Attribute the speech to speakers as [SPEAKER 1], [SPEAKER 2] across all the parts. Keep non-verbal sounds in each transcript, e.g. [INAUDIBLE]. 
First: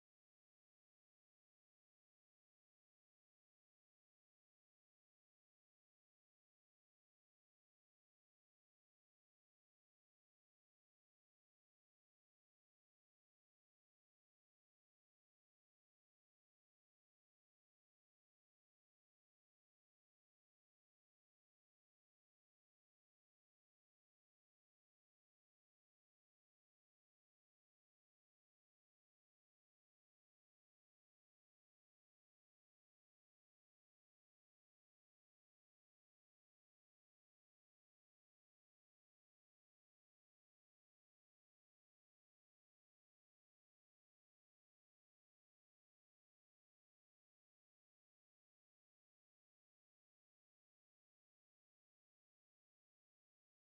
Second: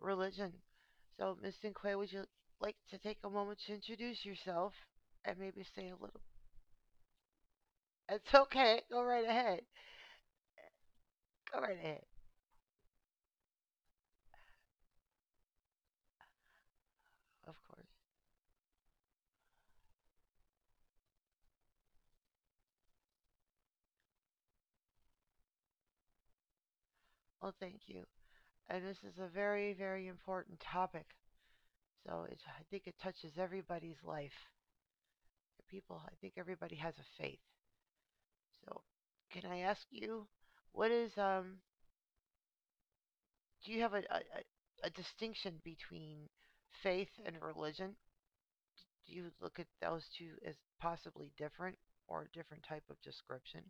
[SPEAKER 1] religion. So, Miss Sinque, would you like to take a moment to introduce yourself and maybe say a little? It's okay. Go right ahead. Go right ahead. Of course. Well, thank you. And this is a very, very important topic. So, I think it touches everybody's life. I think everybody has a faith. So, can I ask you, what is do you have a distinction between faith and religion? Do you look at those two as possibly different or a different type of description?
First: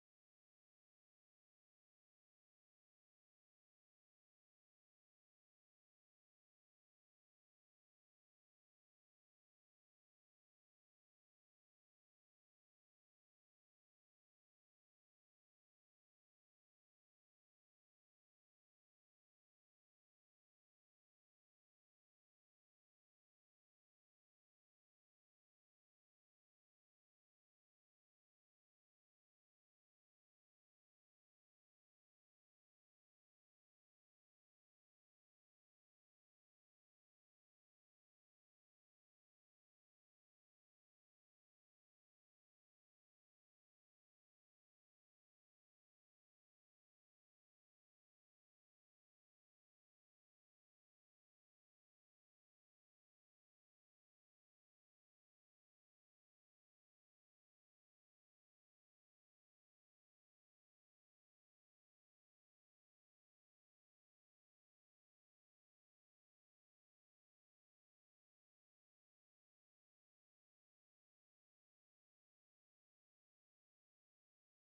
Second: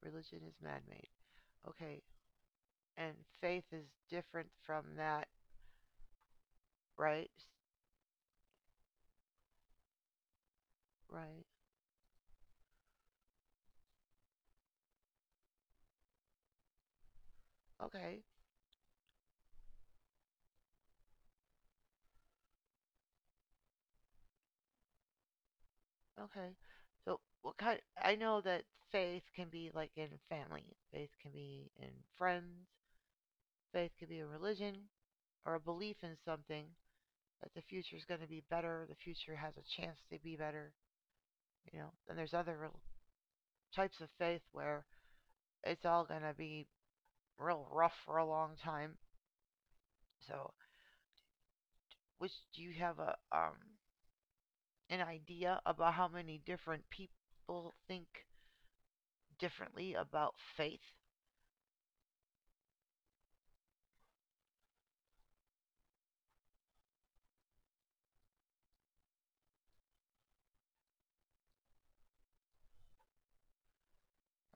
[SPEAKER 1] Religion is man made. Okay. And faith is different from that, right? Right. Okay. Okay. So, what kind? Of, I know that faith can be like in family, faith can be in friends, faith can be a religion or a belief in something that the future is going to be better, the future has a chance to be better, you know, then there's other types of faith where it's all gonna be real rough for a long time. So, which do you have a an idea about how many different people think differently about faith?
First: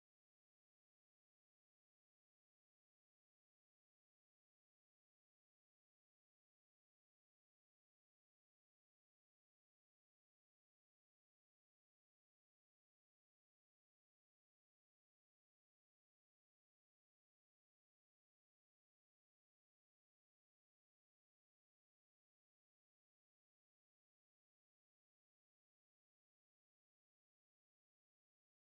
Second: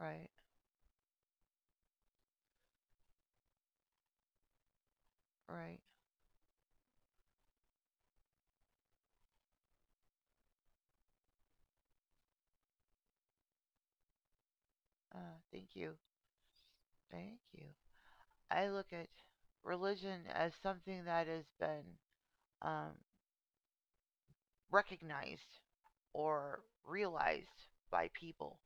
[SPEAKER 1] Right, right. Thank you, thank you. I look at religion as something that has been um, recognized or realized by people,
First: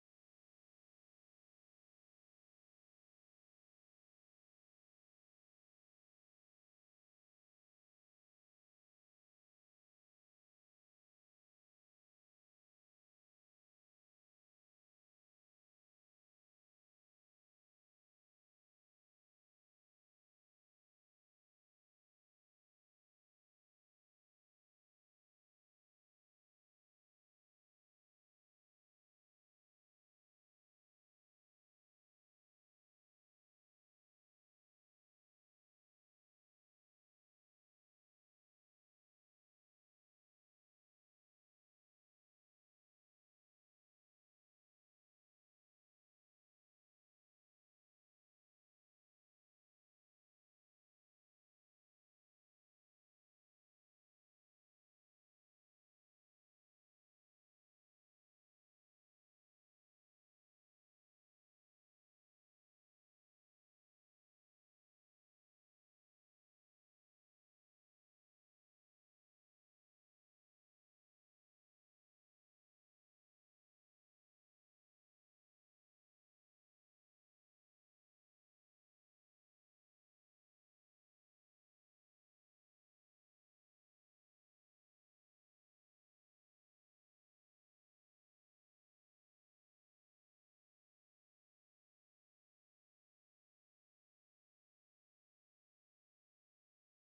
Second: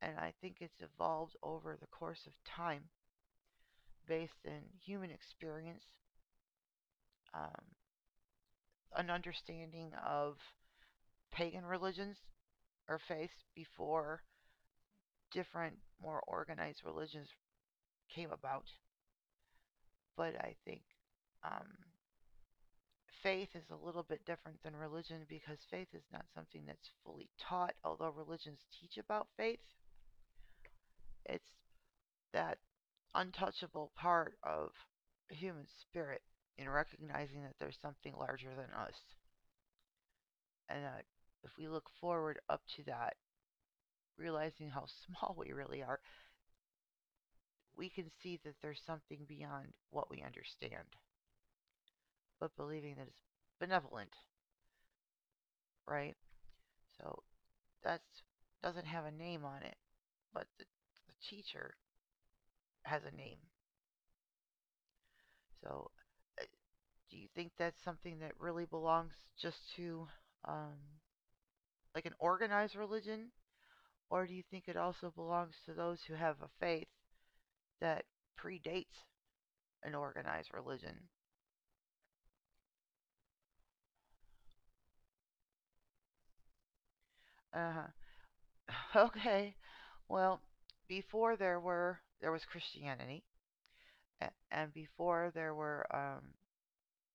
[SPEAKER 1] and I think it's evolved over the course of time, based in human experience, um, an understanding of pagan religions or faiths before different, more organized religions came about. But I think um, faith is a little bit different than religion because faith is not something that's fully taught, although religions teach about faith. It's that untouchable part of human spirit in recognizing that there's something larger than us. And if we look forward up to that, realizing how [LAUGHS] small we really are, we can see that there's something beyond what we understand, but believing that it's benevolent, right? So that doesn't have a name on it, but the teacher has a name. So uh, do you think that's something that really belongs just to um, like an organized religion, or do you think it also belongs to those who have a faith that predates an organized religion? Uh huh. [LAUGHS] Okay. Well, before there was Christianity, and before there were um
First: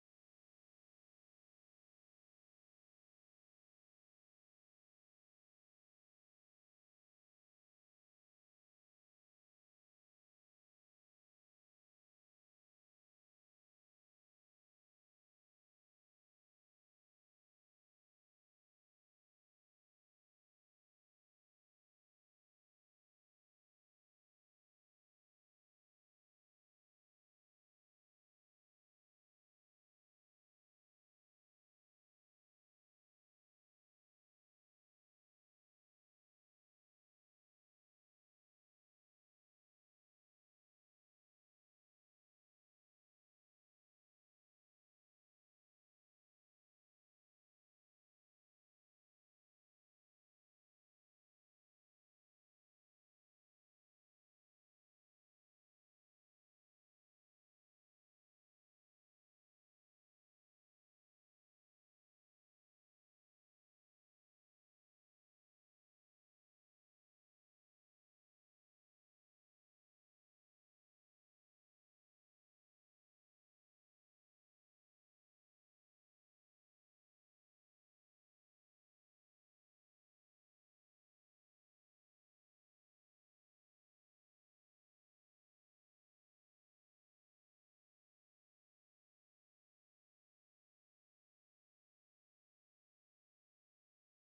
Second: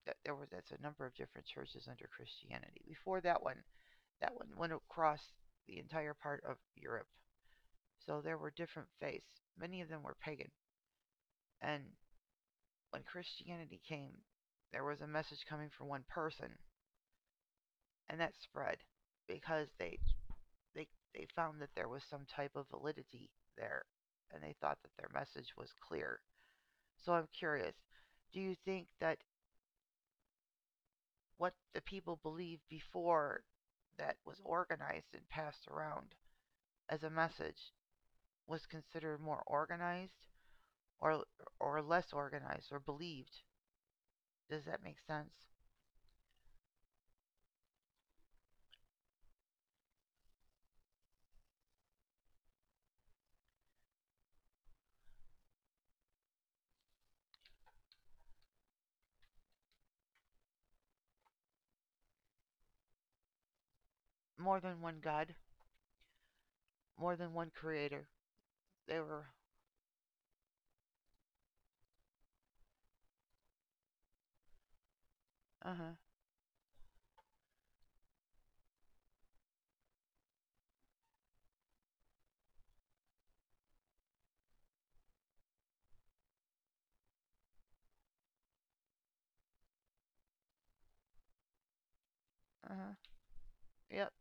[SPEAKER 1] th- there was that's a number of different churches under Christianity. Before that one went across the entire part of Europe. So there were different faiths. Many of them were pagan, and when Christianity came, there was a message coming from one person, and that spread because they they found that there was some type of validity there, and they thought that their message was clear. So I'm curious, do you think that what the people believed before that was organized and passed around as a message was considered more organized or less organized or believed? Does that make sense? More than one God, more than one creator. They were uh-huh, uh-huh. Yep.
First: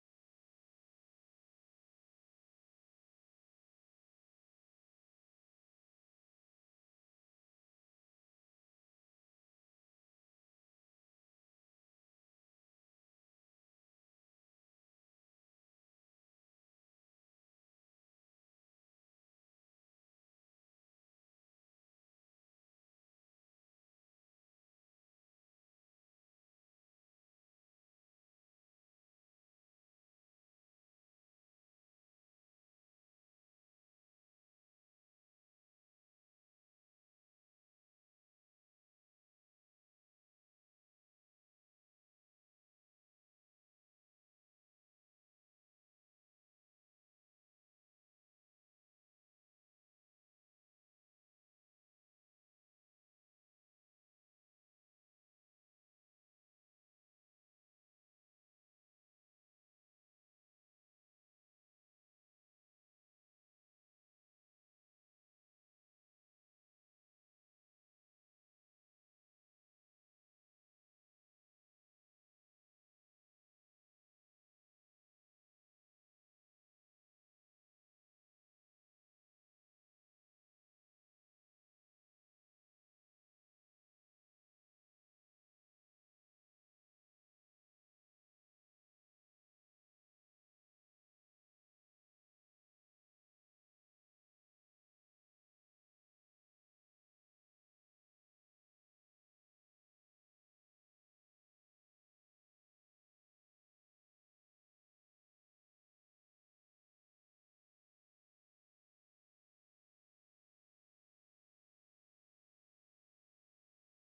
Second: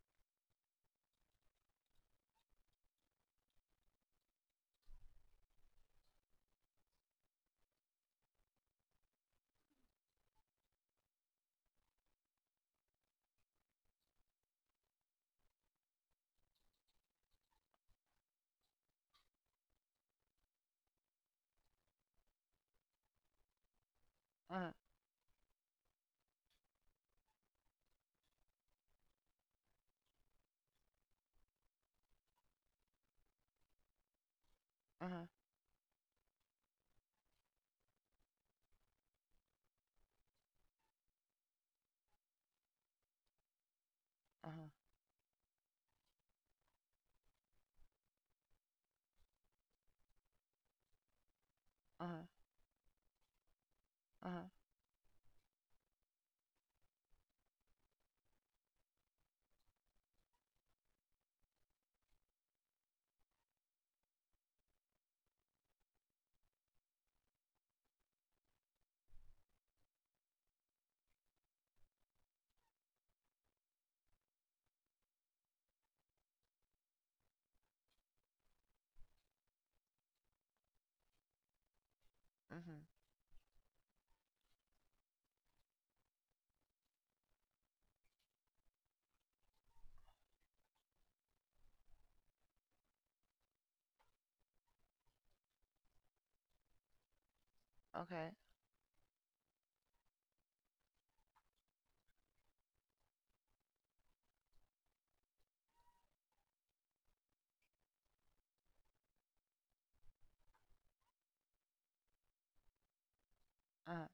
[SPEAKER 1] Uh-huh. Uh-huh. Uh-huh. Uh-huh. Uh-huh. Mhm. Okay. Uh-huh.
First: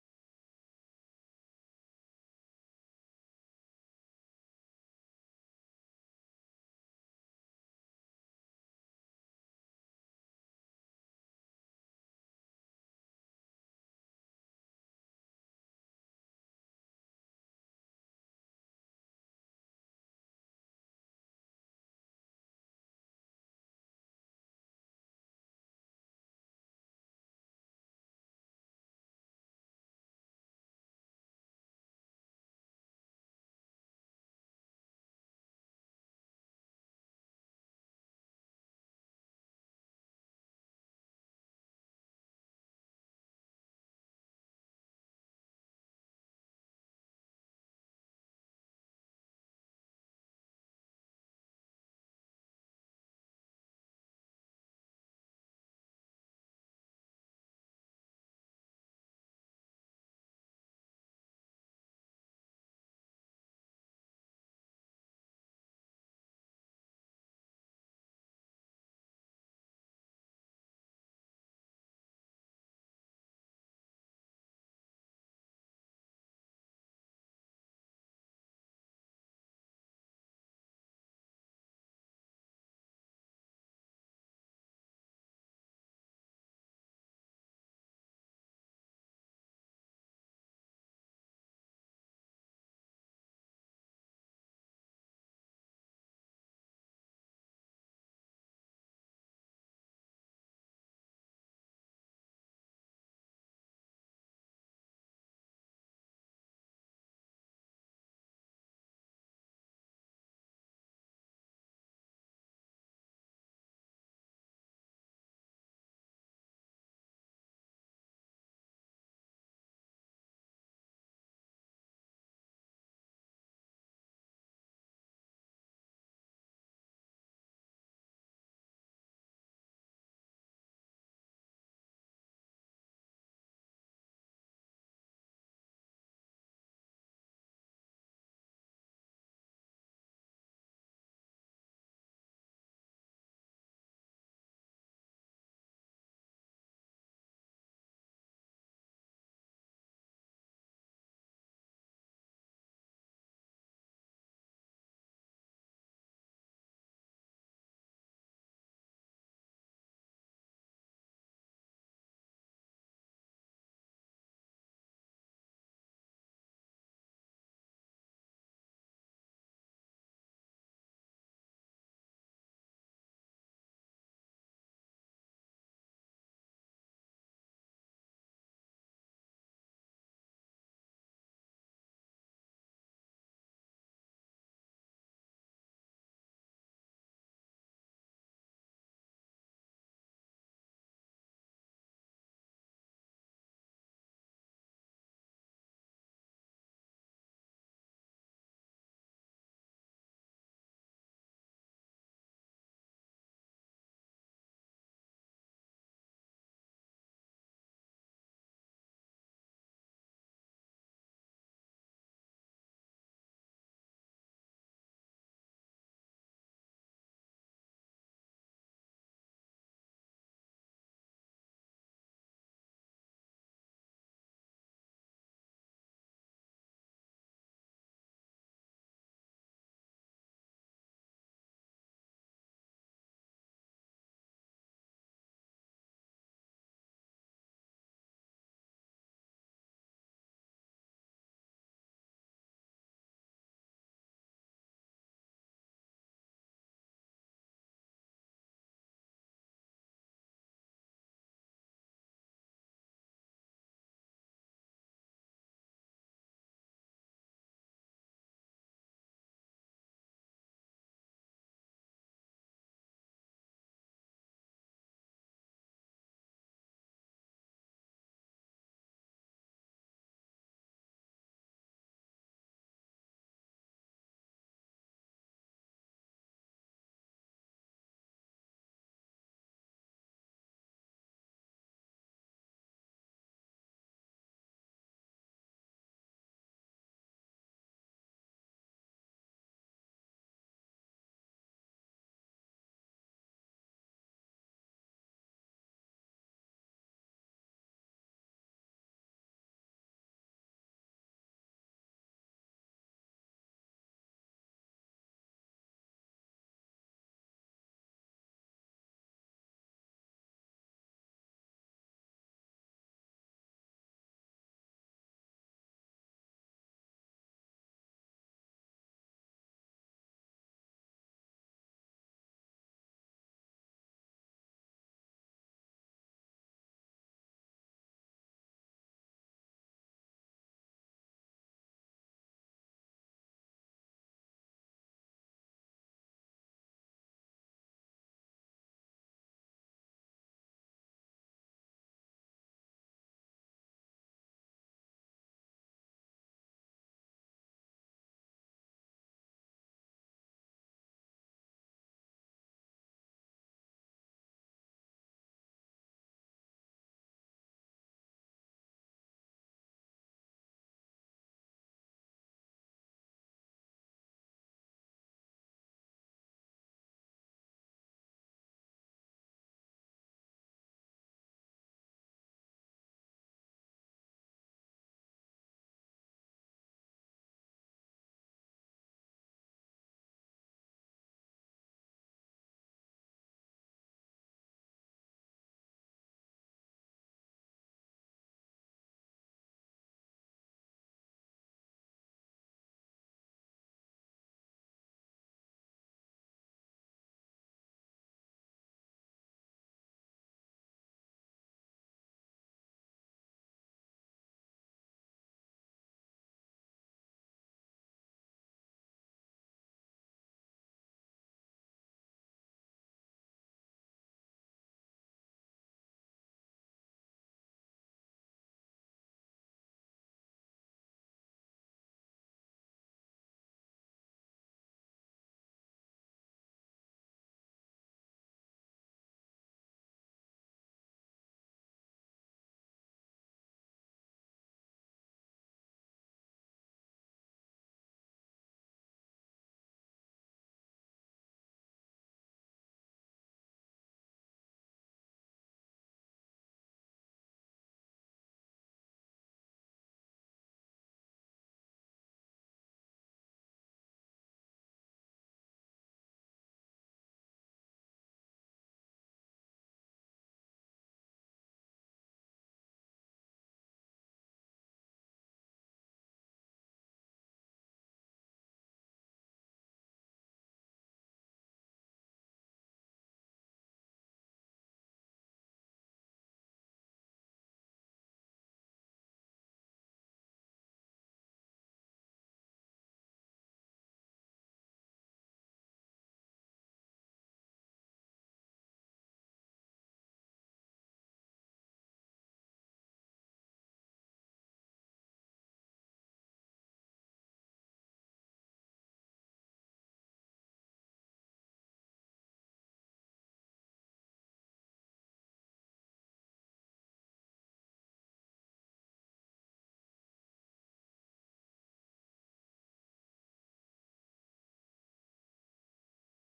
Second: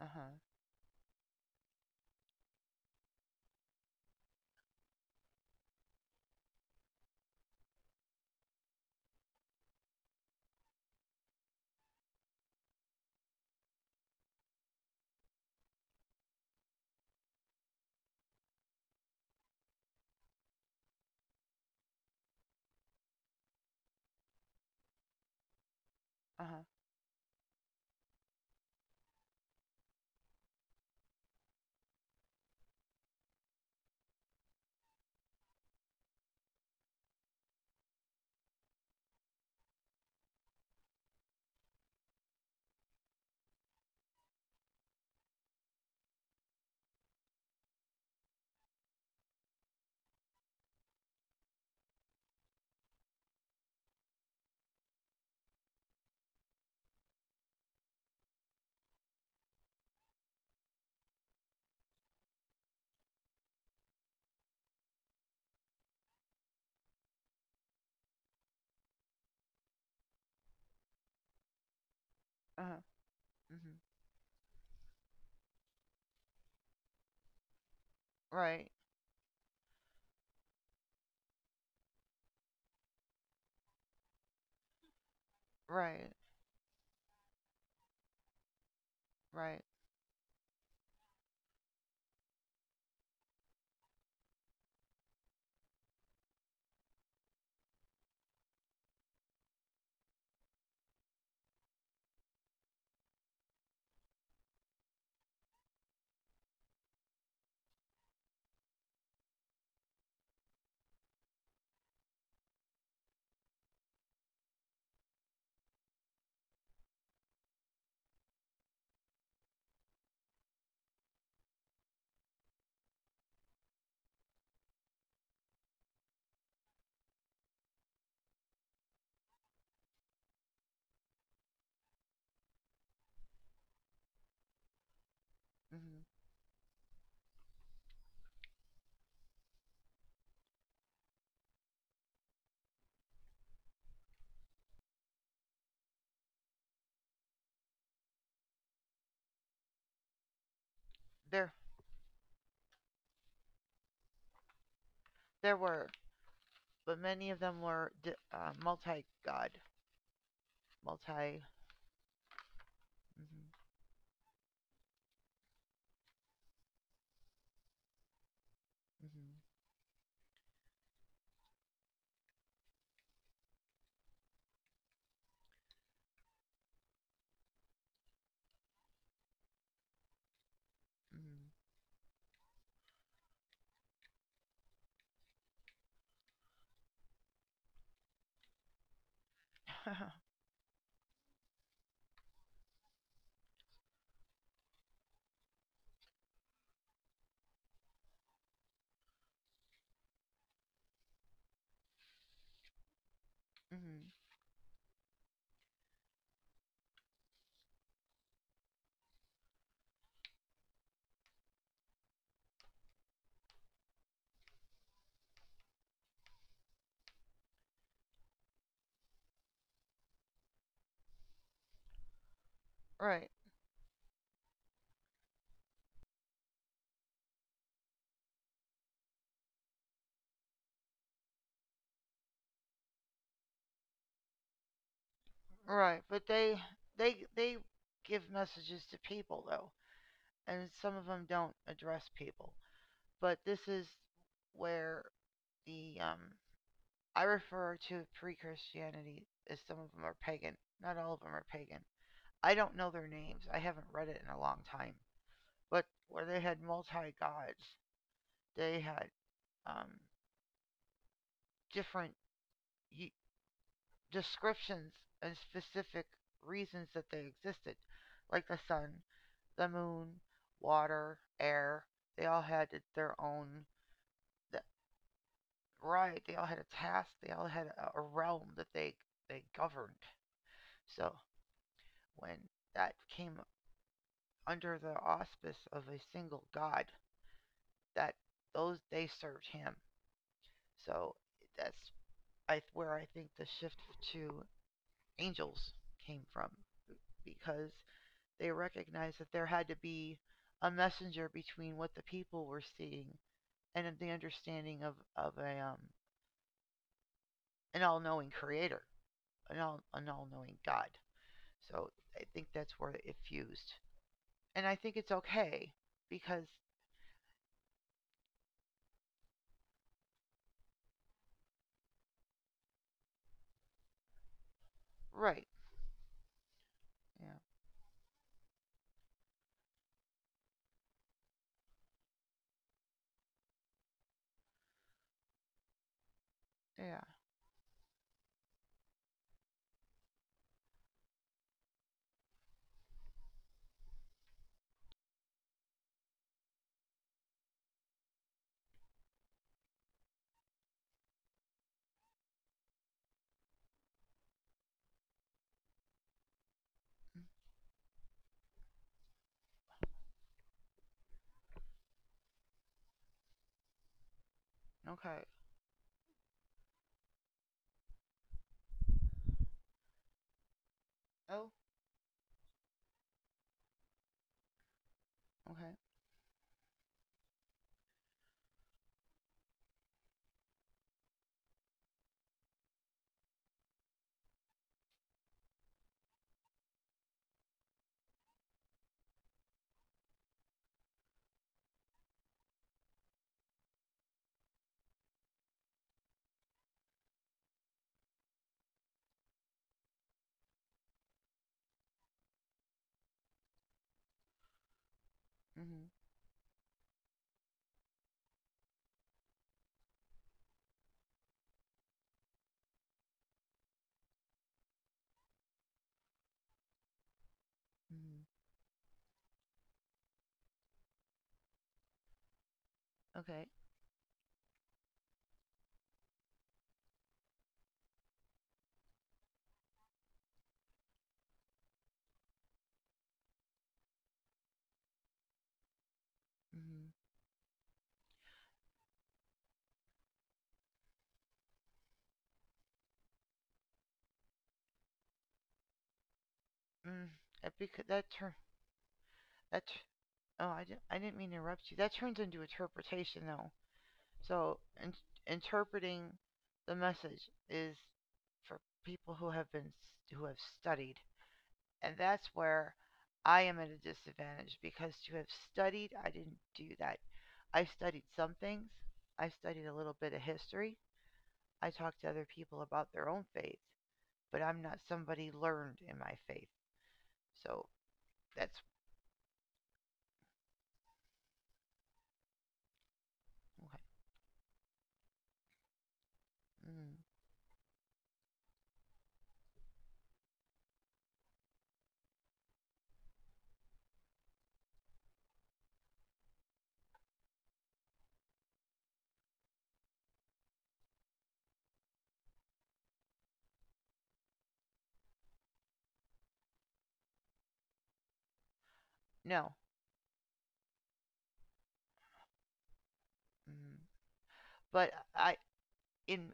[SPEAKER 1] Uh-huh. Uh-huh. Uh-huh. Hmm. Right. Right. Right. Hmm. There there were, but many of them were multi-god, multi hmm hmm hmm [LAUGHS] hmm Right. Right, but they give messages to people though, and some of them don't address people. But this is where the I refer to pre-Christianity as some of them are pagan. Not all of them are pagan, I don't know their names. I haven't read it in a long time. But where they had multi gods, they had um, different descriptions and specific reasons that they existed, like the sun, the moon, water, air. They all had their own right. They all had a task. They all had a realm that they governed. So when that came under the auspice of a single god, that those they served him. So that's I where I think the shift to angels came from because they recognized that there had to be a messenger between what the people were seeing and the understanding of a an all-knowing creator, an all-knowing God. So I think that's where it fused, and I think it's okay because right, yeah, yeah, okay, oh, okay, mhm, mhm, okay, mm mhm, mm, that because that turn That oh, I didn't mean to interrupt you. That turns into interpretation, though. So interpreting the message is for people who have been who have studied, and that's where I am at a disadvantage because to have studied, I didn't do that. I studied some things. I studied a little bit of history. I talked to other people about their own faith, but I'm not somebody learned in my faith. So that's okay. Mm, no. Mm. But I in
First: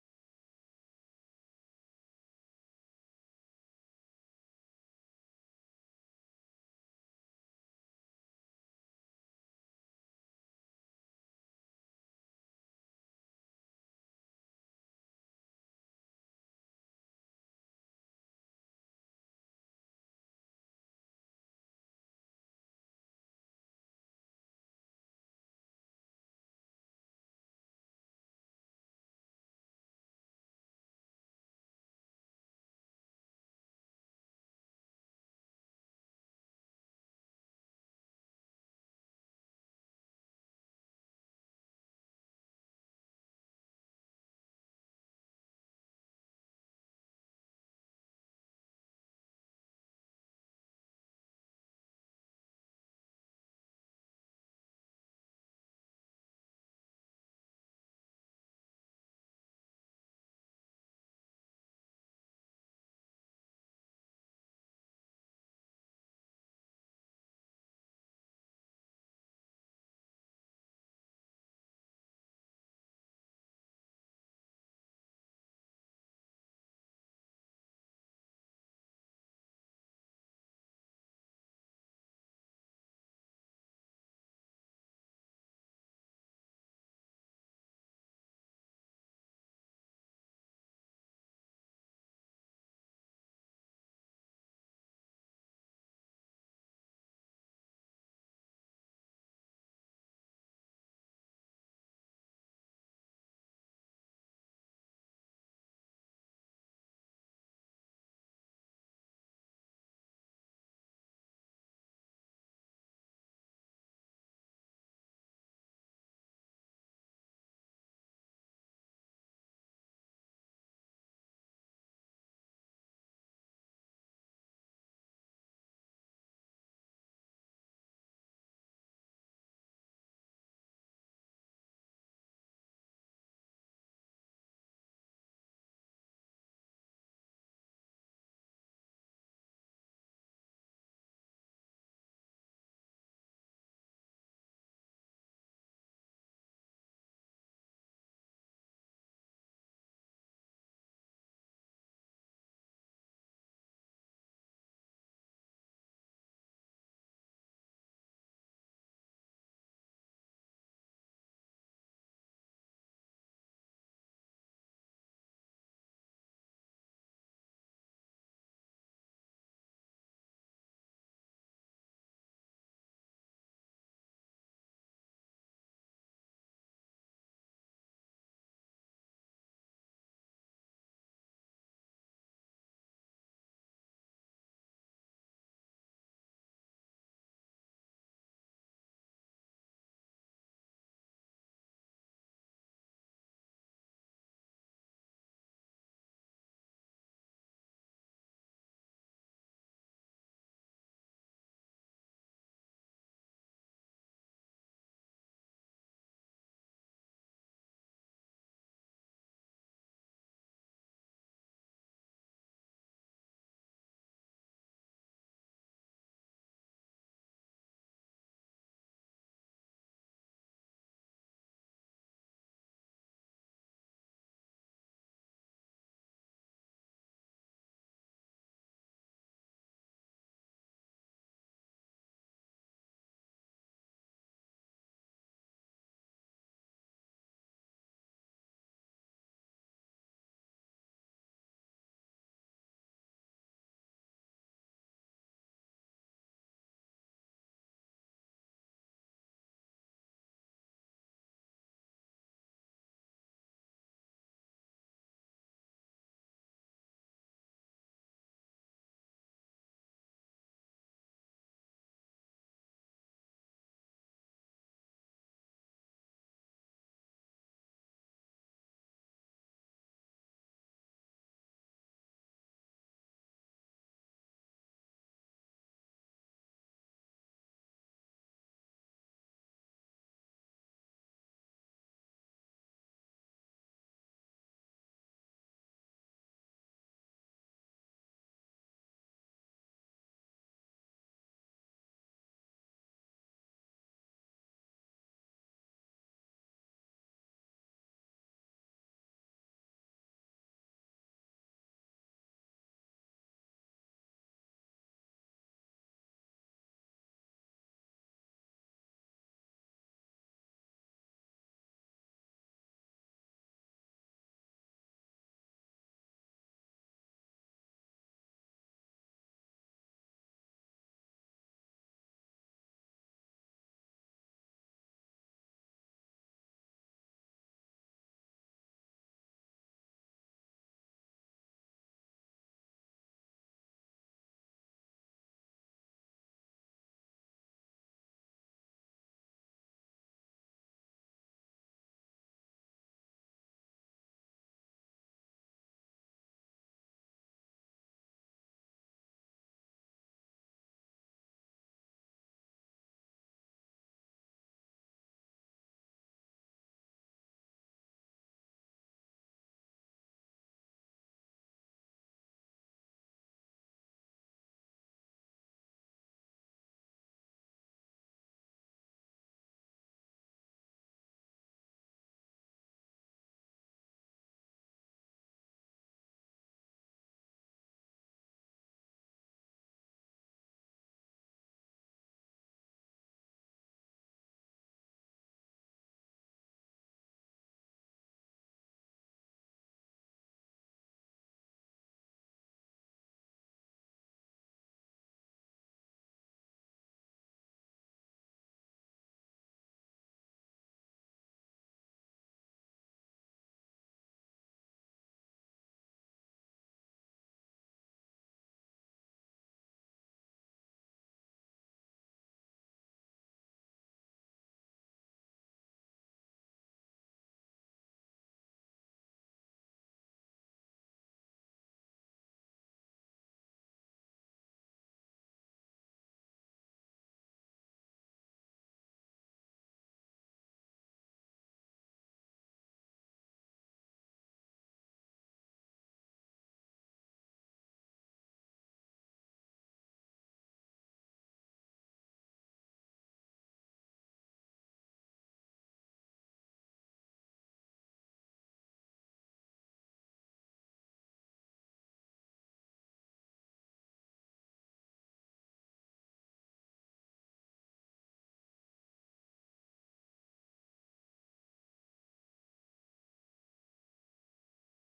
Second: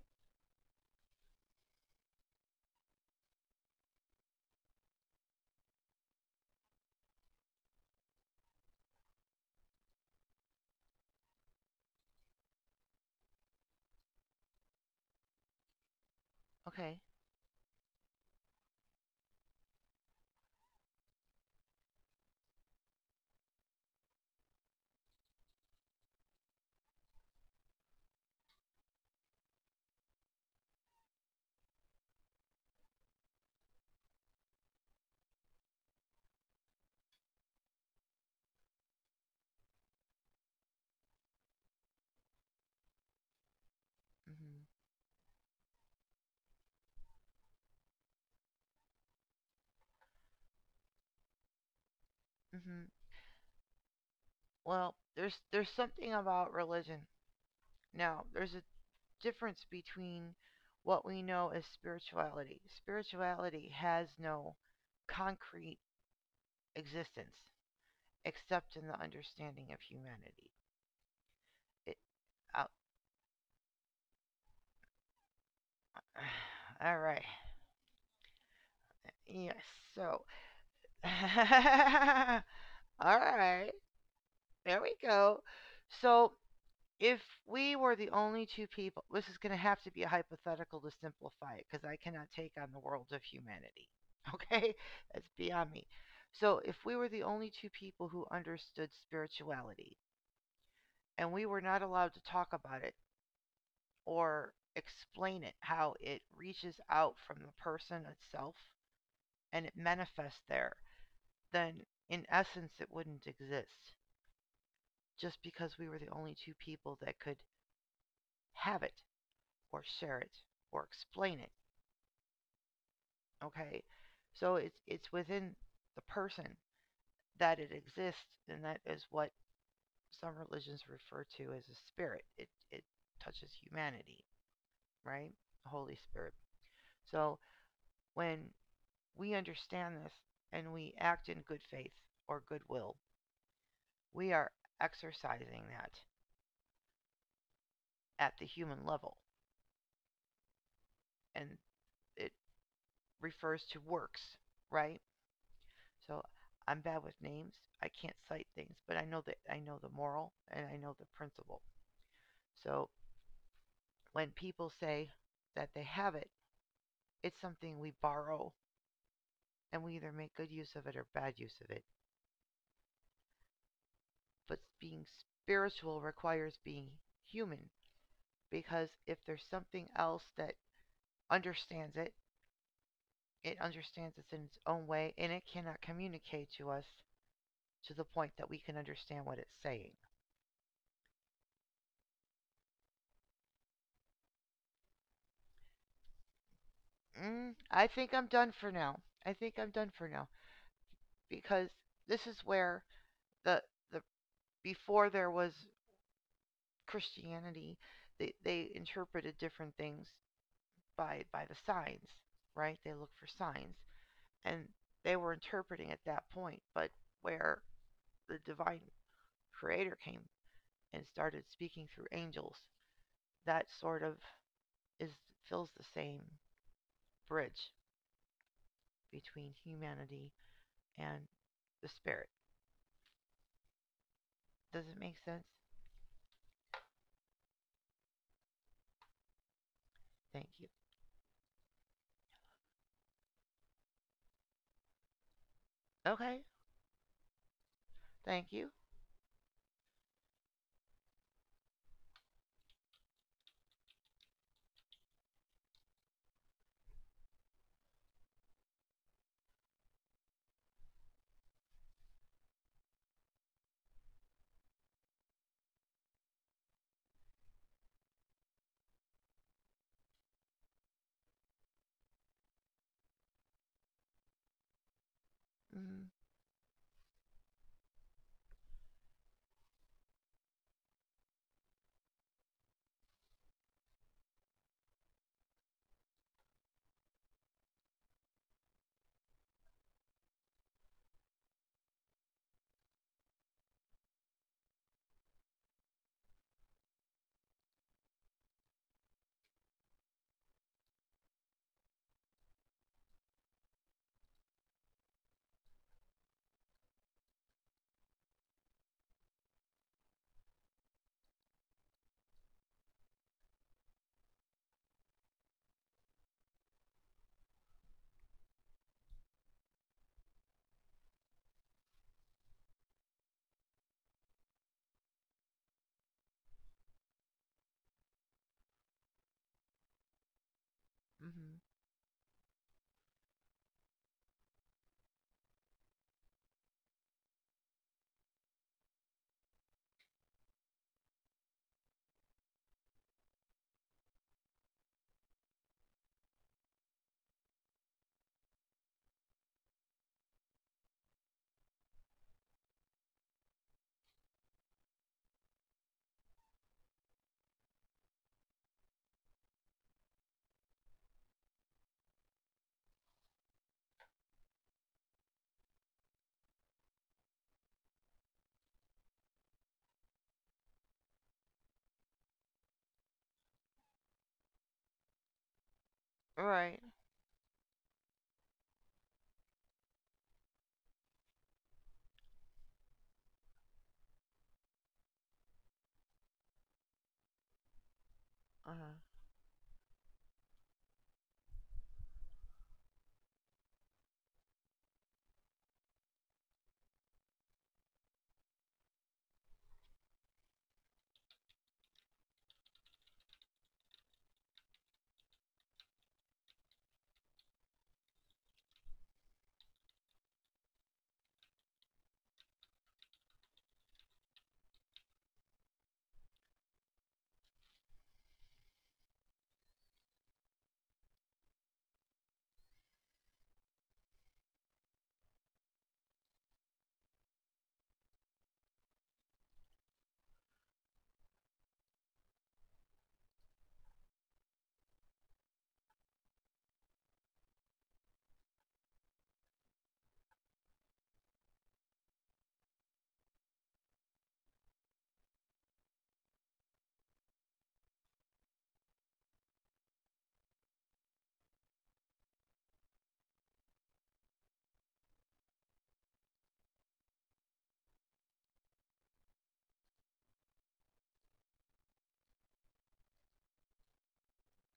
[SPEAKER 1] okay. Mhm. Mhm. Well, there's something about religion. Now, there's a difference between what we know as spirituality. Spirituality has no concrete existence except in the understanding of humanity. It, out. [SIGHS] All right. Yes. So. [LAUGHS] All right. There we go. So if we were the only two people, this is going to have to be a hypothetical to simplify it because I cannot take on the world of humanity. [LAUGHS] Okay? That's beyond me. So, if we were the only two people who understood spirituality and we were not allowed to talk about it or explain it, how it reaches out from the person itself and it manifests there, then in essence it wouldn't exist just because we were the only two people that could have it or share it or explain it. Okay. So it's within the person that it exists, and that is what some religions refer to as a spirit. It touches humanity, right? The Holy Spirit. So when we understand this and we act in good faith or goodwill, we are exercising that at the human level. And it refers to works, right? So I'm bad with names. I can't cite things, but I know that I know the moral and I know the principle. So when people say that they have it, it's something we borrow and we either make good use of it or bad use of it. But being spiritual requires being human because if there's something else that understands it, it understands it in its own way and it cannot communicate to us to the point that we can understand what it's saying. Mm, I think I'm done for now. I think I'm done for now because this is where the the before there was Christianity, they interpreted different things by the signs, right? They look for signs, and they were interpreting at that point. But where the divine creator came and started speaking through angels, that sort of is fills the same bridge between humanity and the spirit. Does it make sense? Thank you. Okay. Thank you. Mm-hmm. Mm-hmm. All right. Uh-huh.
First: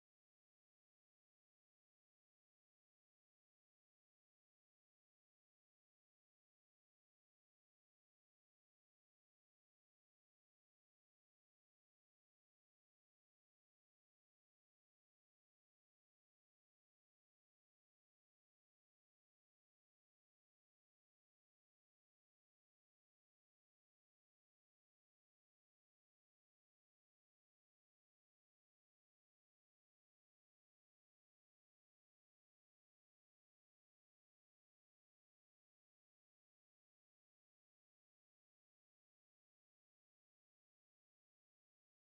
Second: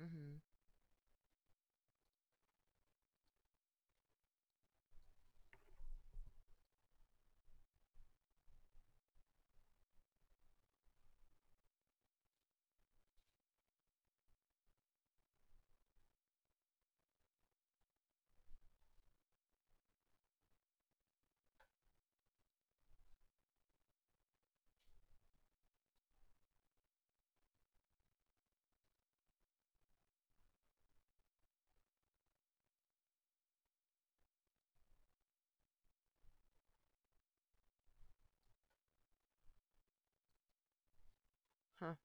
[SPEAKER 1] Mm-hmm. Huh.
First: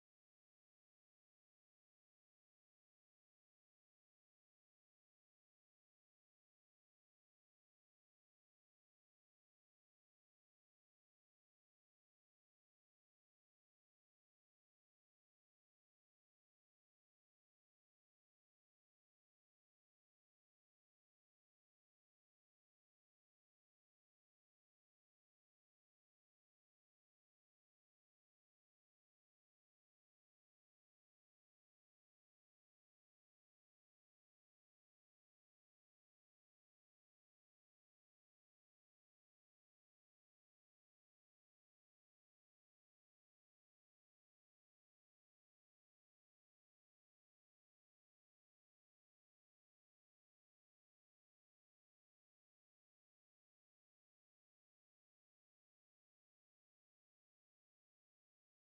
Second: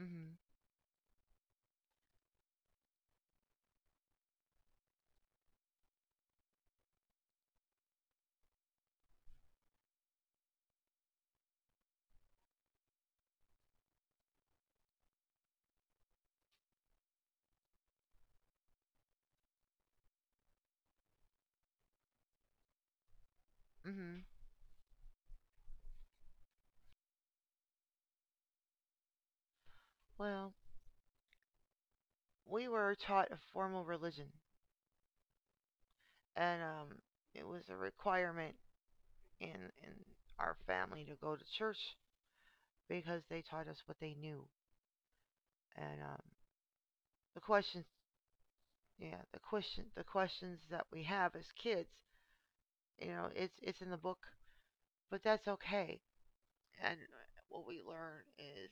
[SPEAKER 1] Mm-hmm. Mm-hmm. Well, we were taught a formal religion, and it was a requirement in our family to go to church because they taught us what they knew, and the questions, yeah, the questions that we have as kids, you know, it's in the book, but that's okay. And what we learn is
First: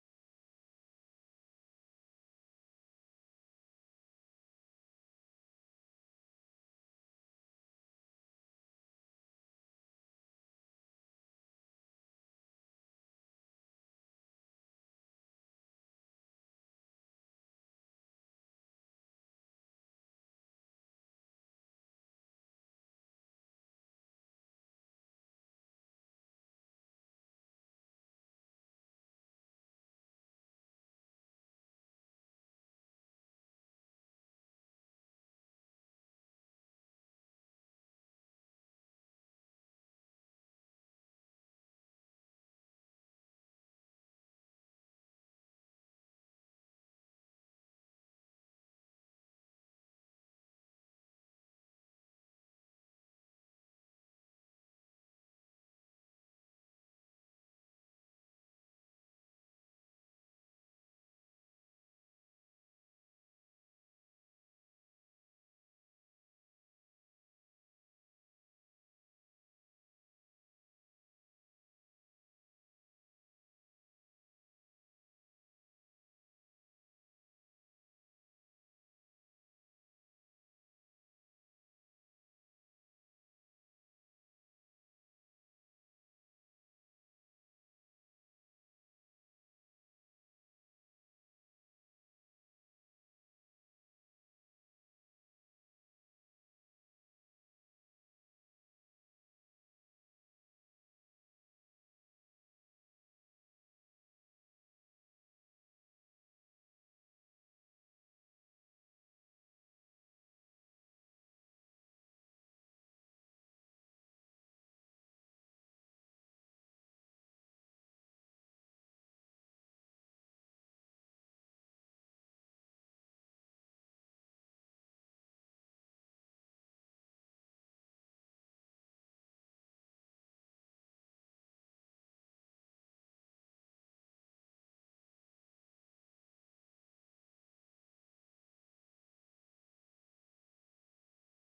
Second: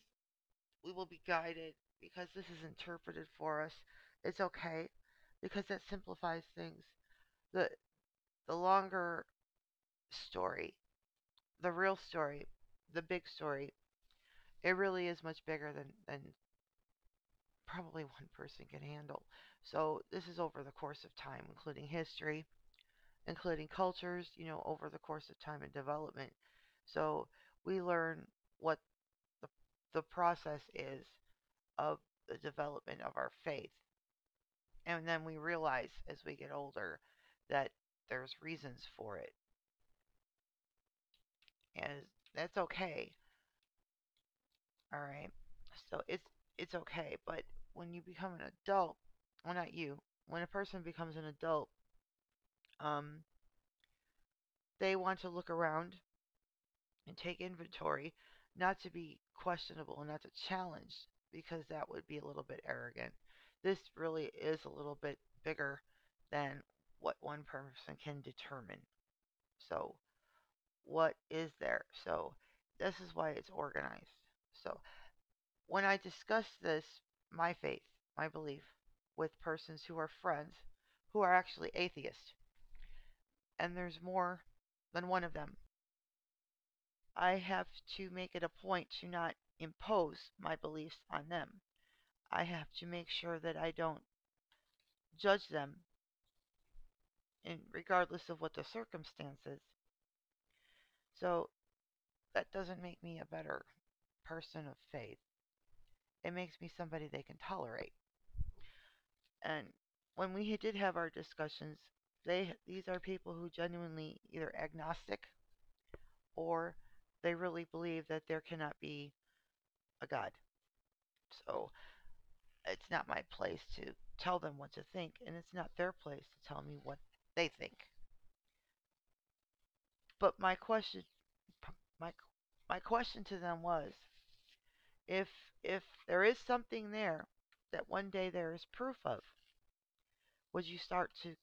[SPEAKER 1] we will be guided because this is interpreted for us. It's okay because that simplifies things. the The longer story the real story, the big story, it really is much bigger than probably [LAUGHS] one person can handle. So this is over the course of time, including history, including cultures, you know, over the course of time and development. So we learn what the, the process is of the development of our faith. And then we realize as we get older that there's reasons for it. And that's okay. All right. So it's okay, but when you become an adult, well not you, when a person becomes an adult, um they want to look around and take inventory, not to be questionable and not to challenge because that would be a little bit arrogant. This really is a little bit bigger than what one person can determine. So, what is there? So, this is why it's organized. So, when I discuss this, my faith, my belief, with persons who are friends, who are actually atheists, and there's more than one of them, I have to make it a point to not impose my beliefs on them. I have to make sure that I don't judge them, in, regardless of what the circumstances. So that doesn't make me a better person of faith. It makes me somebody they can tolerate. And when we did have our discussions, they these are people who genuinely either agnostic or they really believe that there cannot be a god. So it's not my place to tell them what to think, and it's not their place to tell me what they think. But my my question to them was, if if there is something there that one day there is proof of, would you start to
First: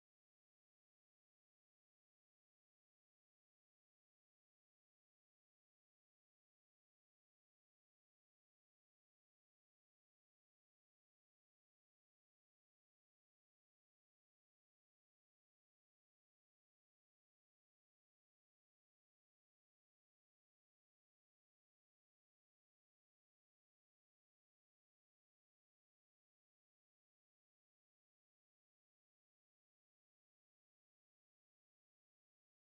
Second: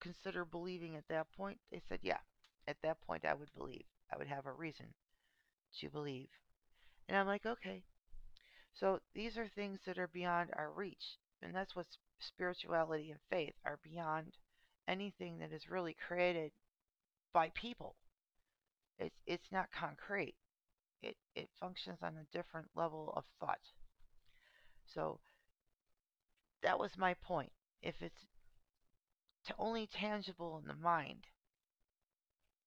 [SPEAKER 1] consider believing at that point? They said, yeah. At that point, I would believe. I would have a reason to believe. And I'm like, okay. So these are things that are beyond our reach. And that's what spirituality and faith are beyond anything that is really created by people. It's not concrete. It functions on a different level of thought. So that was my point. If it's only tangible in the mind,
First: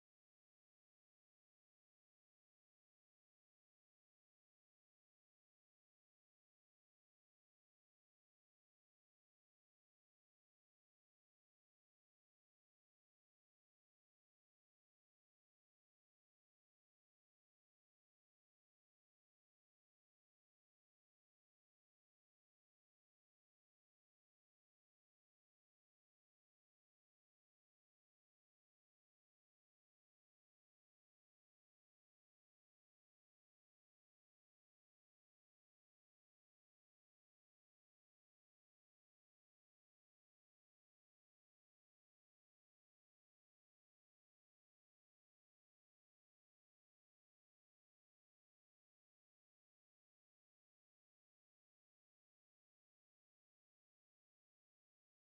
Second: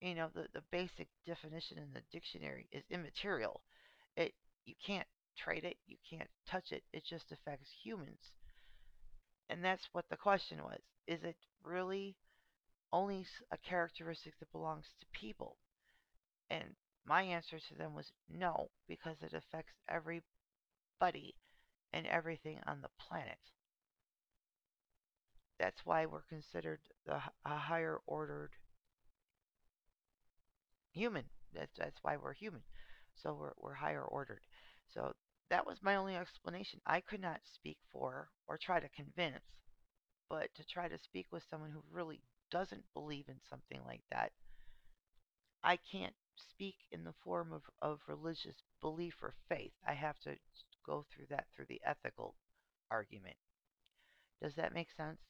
[SPEAKER 1] you know, the basic definition in the dictionary is immaterial, it, you can't trade it, you can't touch it, it just affects humans. And that's what the question was: is it really only a characteristic that belongs to people? And my answer to them was no, because it affects everybody and everything on the planet. That's why we're considered a higher ordered human. That's why we're human. So we're higher ordered. So that was my only explanation. I could not speak for or try to convince, but to try to speak with someone who really doesn't believe in something like that, I can't speak in the form of religious belief or faith. I have to go through that through the ethical argument. Does that make sense?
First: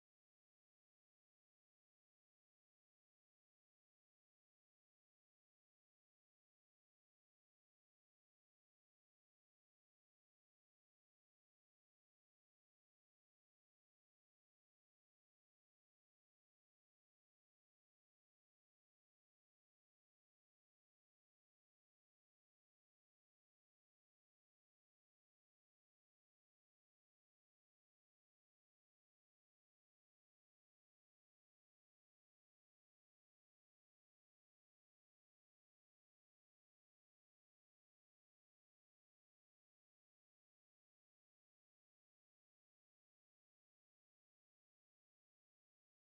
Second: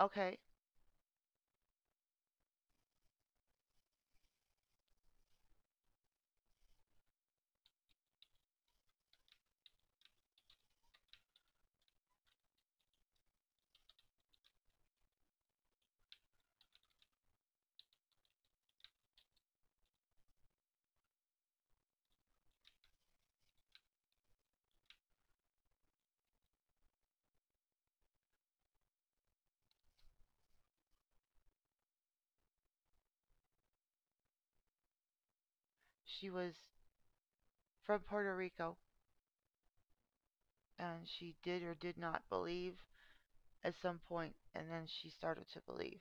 [SPEAKER 1] Okay, she was from Puerto Rico and she did or did not believe at some point, and then she started to believe.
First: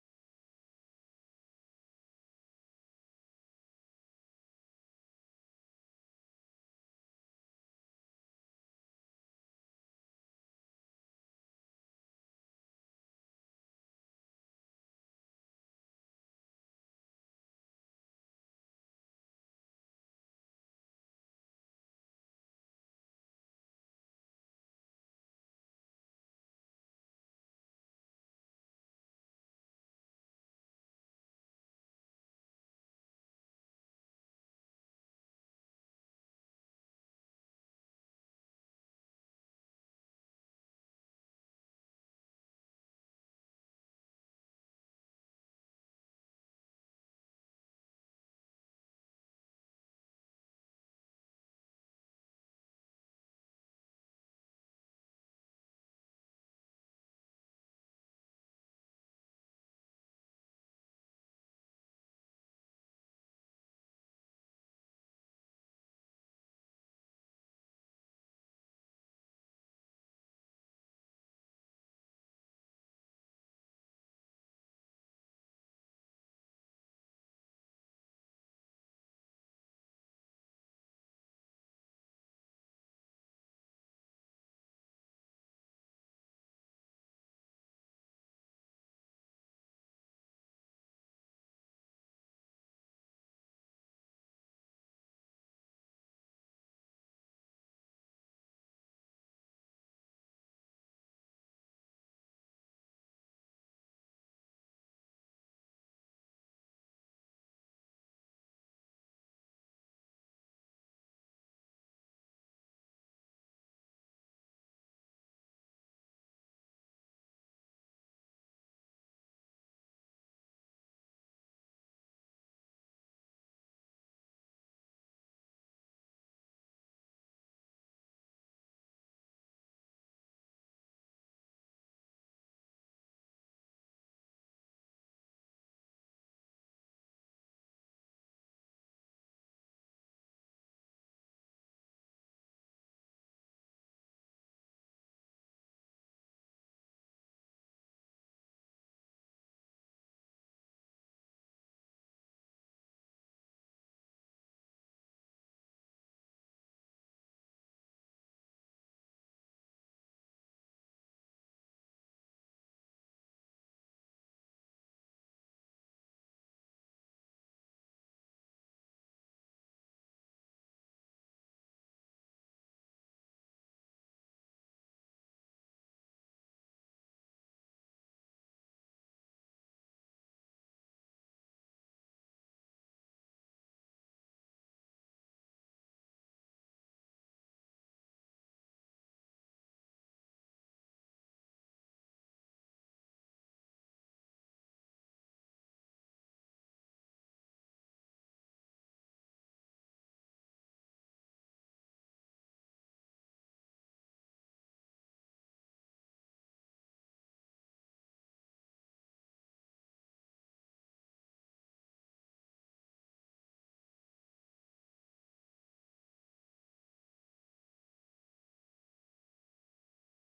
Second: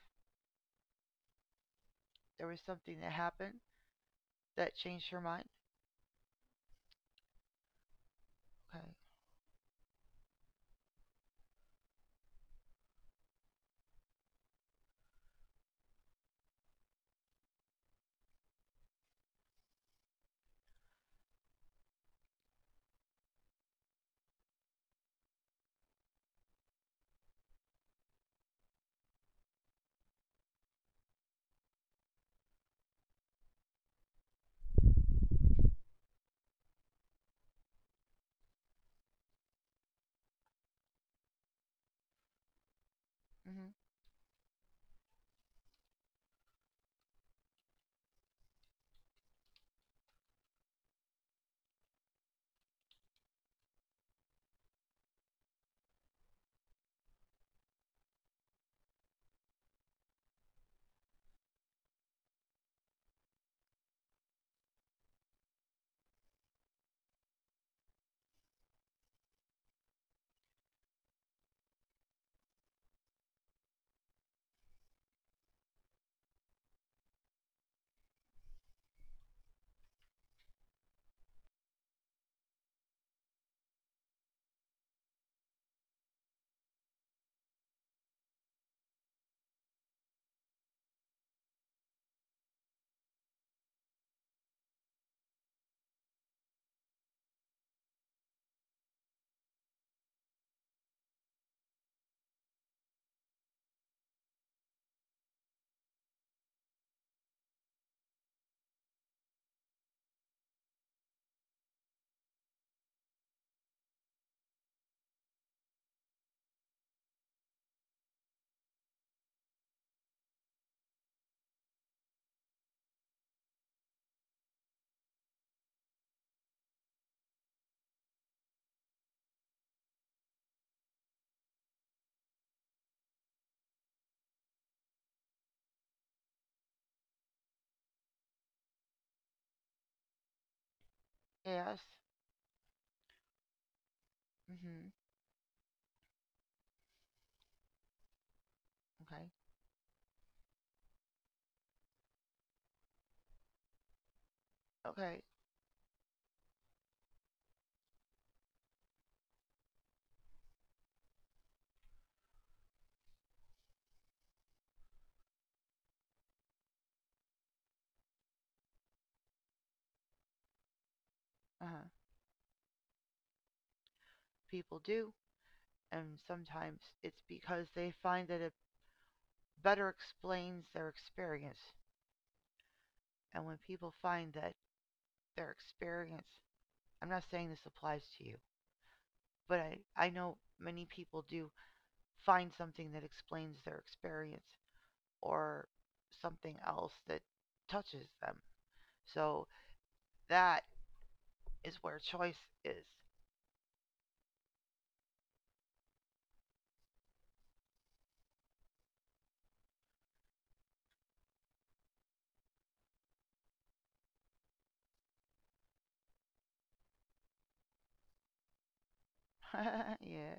[SPEAKER 1] There was something that happened that changed her mind. Okay. Mhm. Yes. Mhm. Okay. Okay. Uh-huh. People do, and sometimes it's because they find that it better explains their experience. And when people find that their experience, I'm not saying this applies to you, but I know many people do find something that explains their experience or something else that touches them. So that is where choice is. [LAUGHS] Yeah.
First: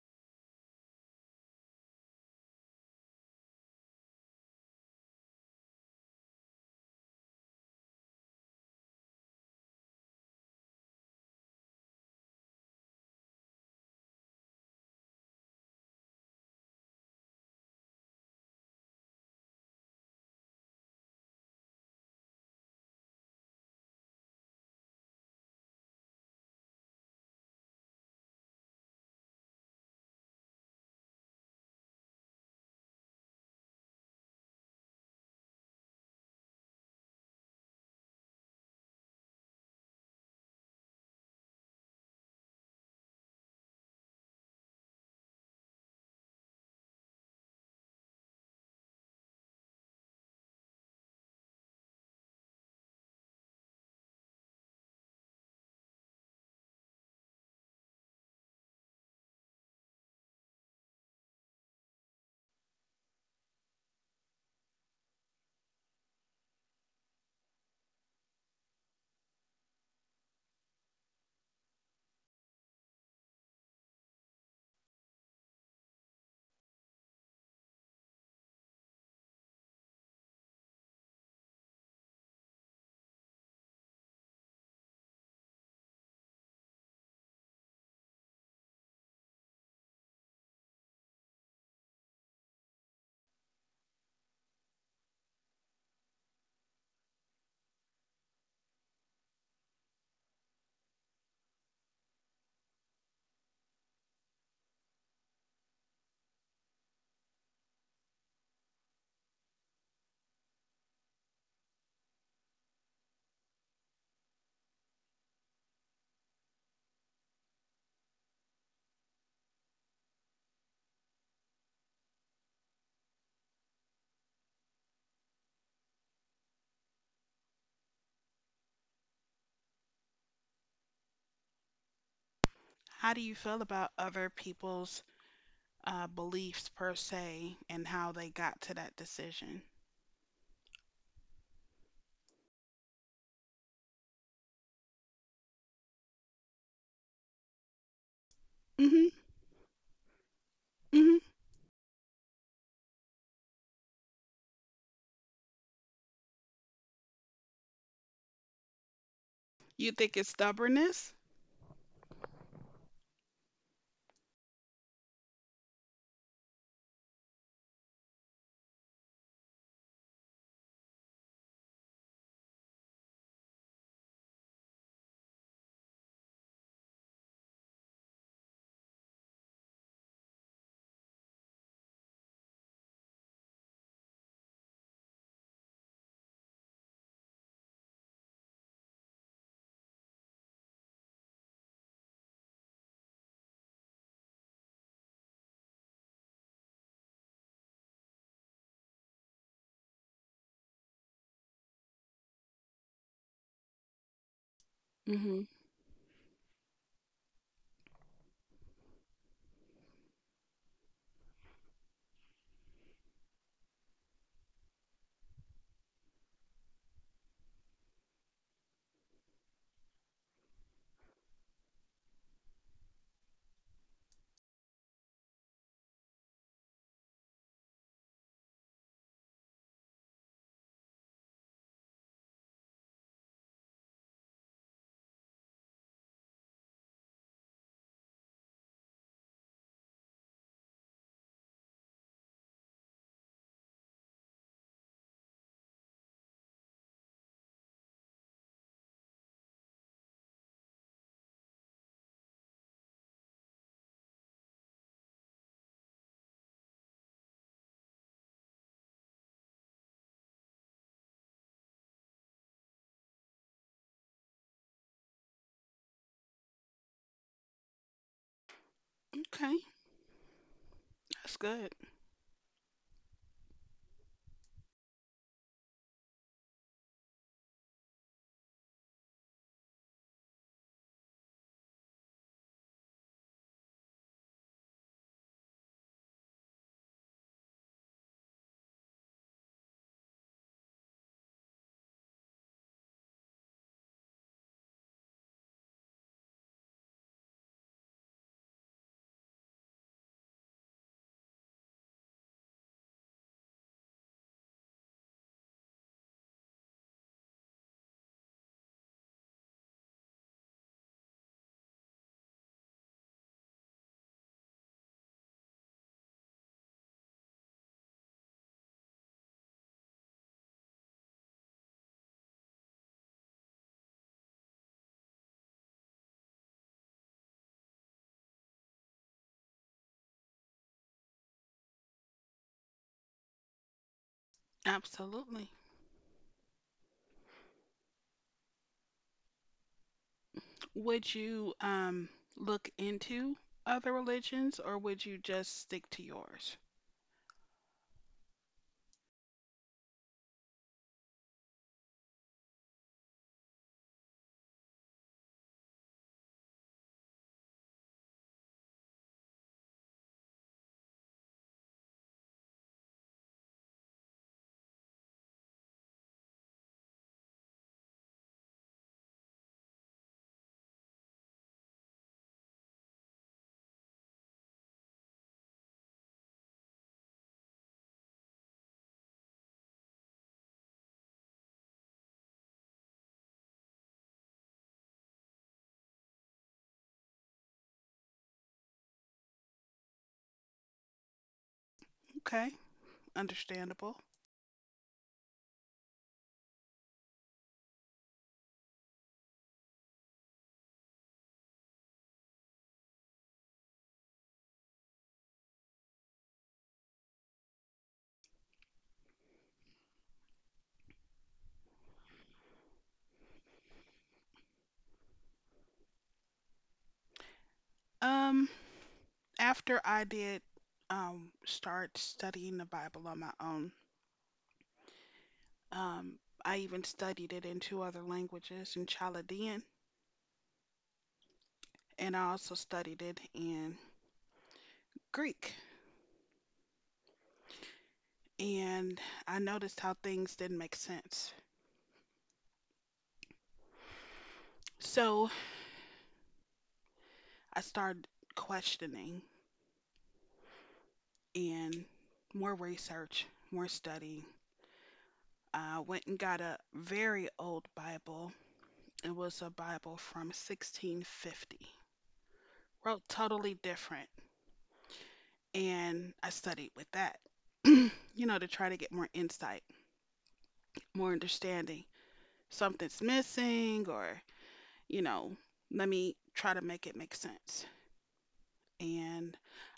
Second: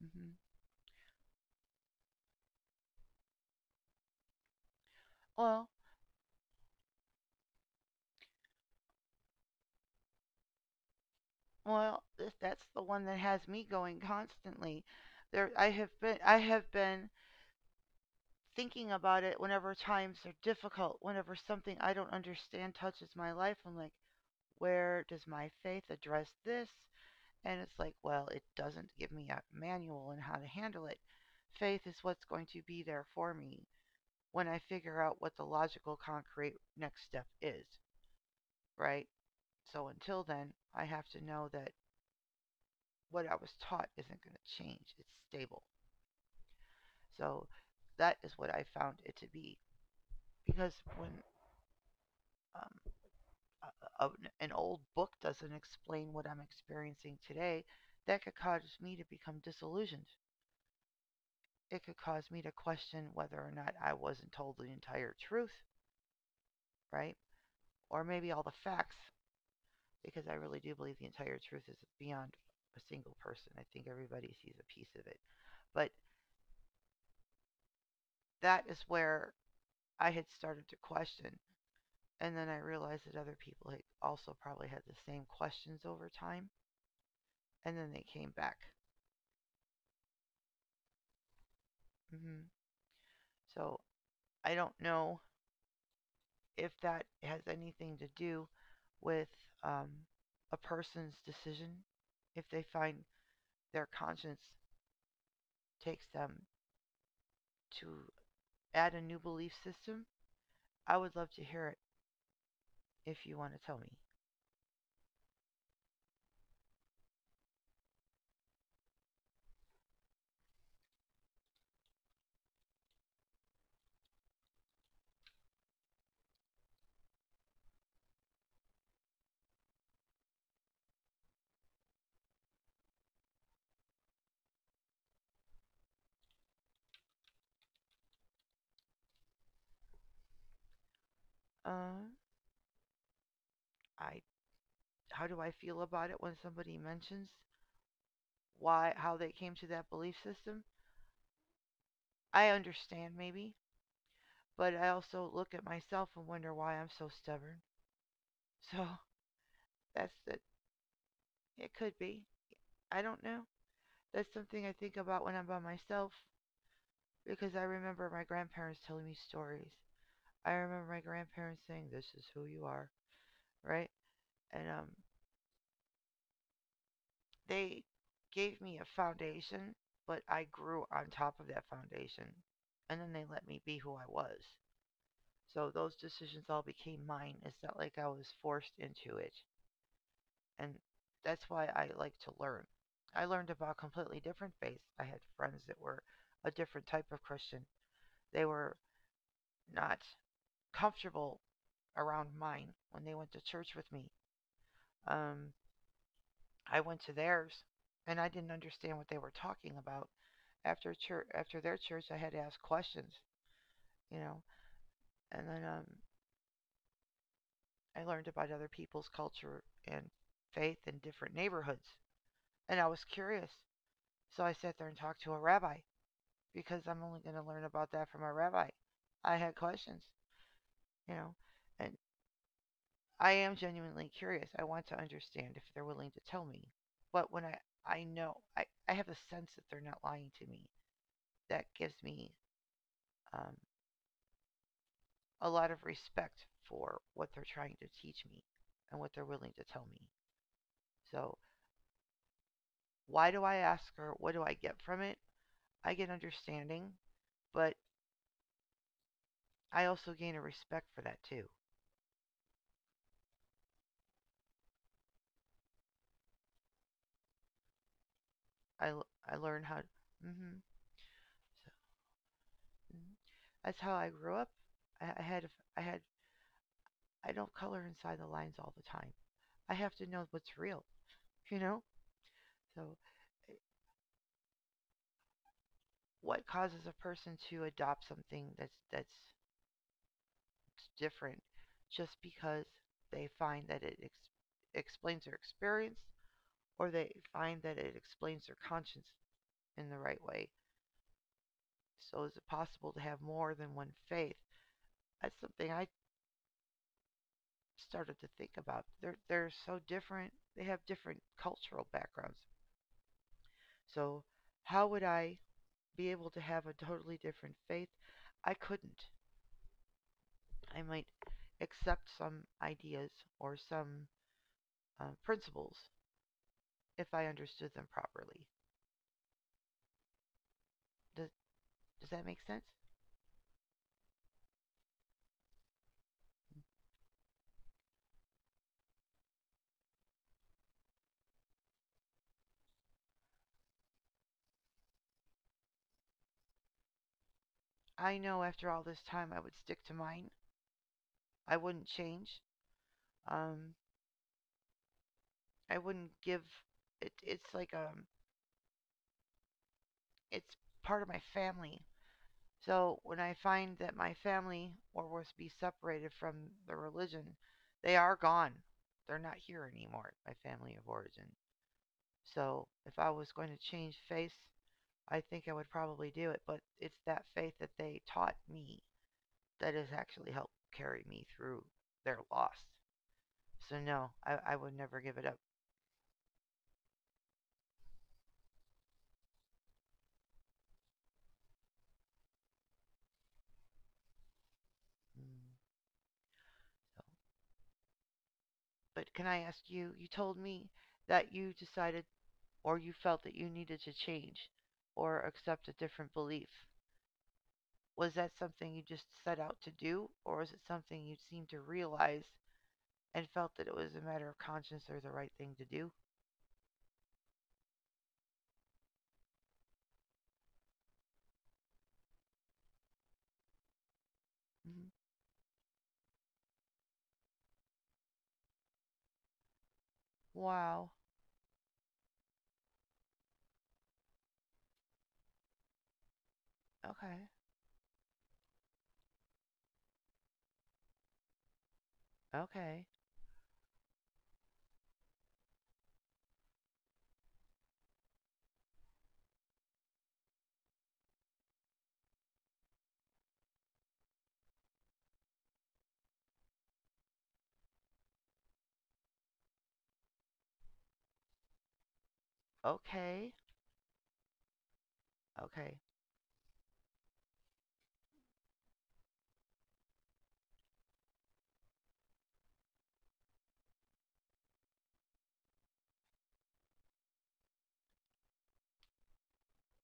[SPEAKER 1] Hmm. Well, well, that's the one that has me going constantly. There, I have been thinking about it whenever times are difficult, whenever something I don't understand touches my life. I'm like, where does my faith address this? And it's like, well, it doesn't give me a manual on how to handle it. Faith is what's going to be there for me when I figure out what the logical, concrete next step is, right? So until then, I have to know that what I was taught isn't going to change. It's stable. So that is what I found it to be. Because when um, a, a, an old book doesn't explain what I'm experiencing today, that could cause me to become disillusioned. It could cause me to question whether or not I wasn't told the entire truth, right? Or maybe all the facts, because I really do believe the entire truth is beyond a single person. I think everybody sees a piece of it. But that is where I had started to question. And then I realized that other people had also probably had the same questions over time. And then they came back. Hmm. So I don't know if that has anything to do with um, a person's decision. If they find their conscience takes them to add a new belief system, I would love to hear it if you want to tell me.
[SPEAKER 2] How do you feel about other people's beliefs per se and how they got to that decision?
[SPEAKER 1] Uh, I How do I feel about it when somebody mentions why
[SPEAKER 2] Hmm.
[SPEAKER 1] how they came to that belief system?
[SPEAKER 2] Hmm.
[SPEAKER 1] I understand, maybe, but I also look at myself and wonder why I'm so stubborn. [LAUGHS] So
[SPEAKER 2] You
[SPEAKER 1] that's
[SPEAKER 2] think
[SPEAKER 1] the.
[SPEAKER 2] it's stubbornness?
[SPEAKER 1] It could be. I don't know. That's something I think about when I'm by myself because I remember my grandparents telling me stories. I remember my grandparents saying, "This is who you are," right? And they gave me a foundation, but I grew on top of that foundation, and then they let me be who I was. So those decisions all became mine. It's not like I was forced into it. And that's why I like to learn. I learned about completely different faiths. I had friends that were a different type of Christian. They were not comfortable around mine when they went to church with me.
[SPEAKER 2] Hmm.
[SPEAKER 1] Um, I went to theirs, and I didn't understand what they were talking about. After church, after their church, I had to ask questions, you know. And then I learned about other people's culture and faith in different neighborhoods, and I was curious. So I sat there and talked to a rabbi, because I'm only going to learn about that from a rabbi. I had questions, you know, and I am genuinely curious. I want to understand if they're willing to tell me. But I know, I have a sense that they're not lying to me. That gives me um, a lot of respect for what they're trying to teach me and what they're willing to tell me. So, why do I ask her? What do I get from it? I get understanding, but I also gain a respect for that too. I
[SPEAKER 2] Okay,
[SPEAKER 1] learn how. Hmm.
[SPEAKER 2] that's
[SPEAKER 1] So.
[SPEAKER 2] good.
[SPEAKER 1] Mm-hmm. That's how I grew up. I I had I had I don't color inside the lines all the time. I have to know what's real, you know? So eh, what causes a person to adopt something that's different just because they find that it explains their experience or they find that it explains their conscience in the right way? So is it possible to have more than one faith? That's something I started to think about. They're so different. They have different cultural backgrounds. So how would I be able to have a totally different faith? I couldn't. I might accept some ideas or some principles if I understood them properly. Does does that make sense?
[SPEAKER 2] Absolutely. Would you look into other religions or would you just stick to yours?
[SPEAKER 1] I know after all this time I would stick to mine. I wouldn't change. Um, I wouldn't give. It's like, it's part of my family. So when I find that my family or was be separated from the religion, they are gone. They're not here anymore, my family of origin. So if I was going to change faith, I think I would probably do it. But it's that faith that they taught me that has actually helped carry me through their loss. So no, I would never give it up.
[SPEAKER 2] Okay, understandable.
[SPEAKER 1] Mm. So. But can I ask you? You told me that you decided or you felt that you needed to change or accept a different belief. Was that something you just set out to do, or was it something you seemed to realize and felt that it was a matter of conscience or the right thing to do?
[SPEAKER 2] Um, After I did start studying the Bible on my own,
[SPEAKER 1] Mhm.
[SPEAKER 2] um, I even studied it in two other languages in Chaldean.
[SPEAKER 1] Wow.
[SPEAKER 2] And I also studied it in Greek.
[SPEAKER 1] Okay.
[SPEAKER 2] And I noticed how things didn't make sense.
[SPEAKER 1] Okay.
[SPEAKER 2] So I started questioning and more research, more study. I went and got a very old Bible. It was a Bible from 1650. Wrote
[SPEAKER 1] Okay.
[SPEAKER 2] totally different.
[SPEAKER 1] Okay.
[SPEAKER 2] And I studied with that, [CLEARS THROAT] you to try to get more insight, more understanding. Something's missing or you know, let me try to make it make sense. And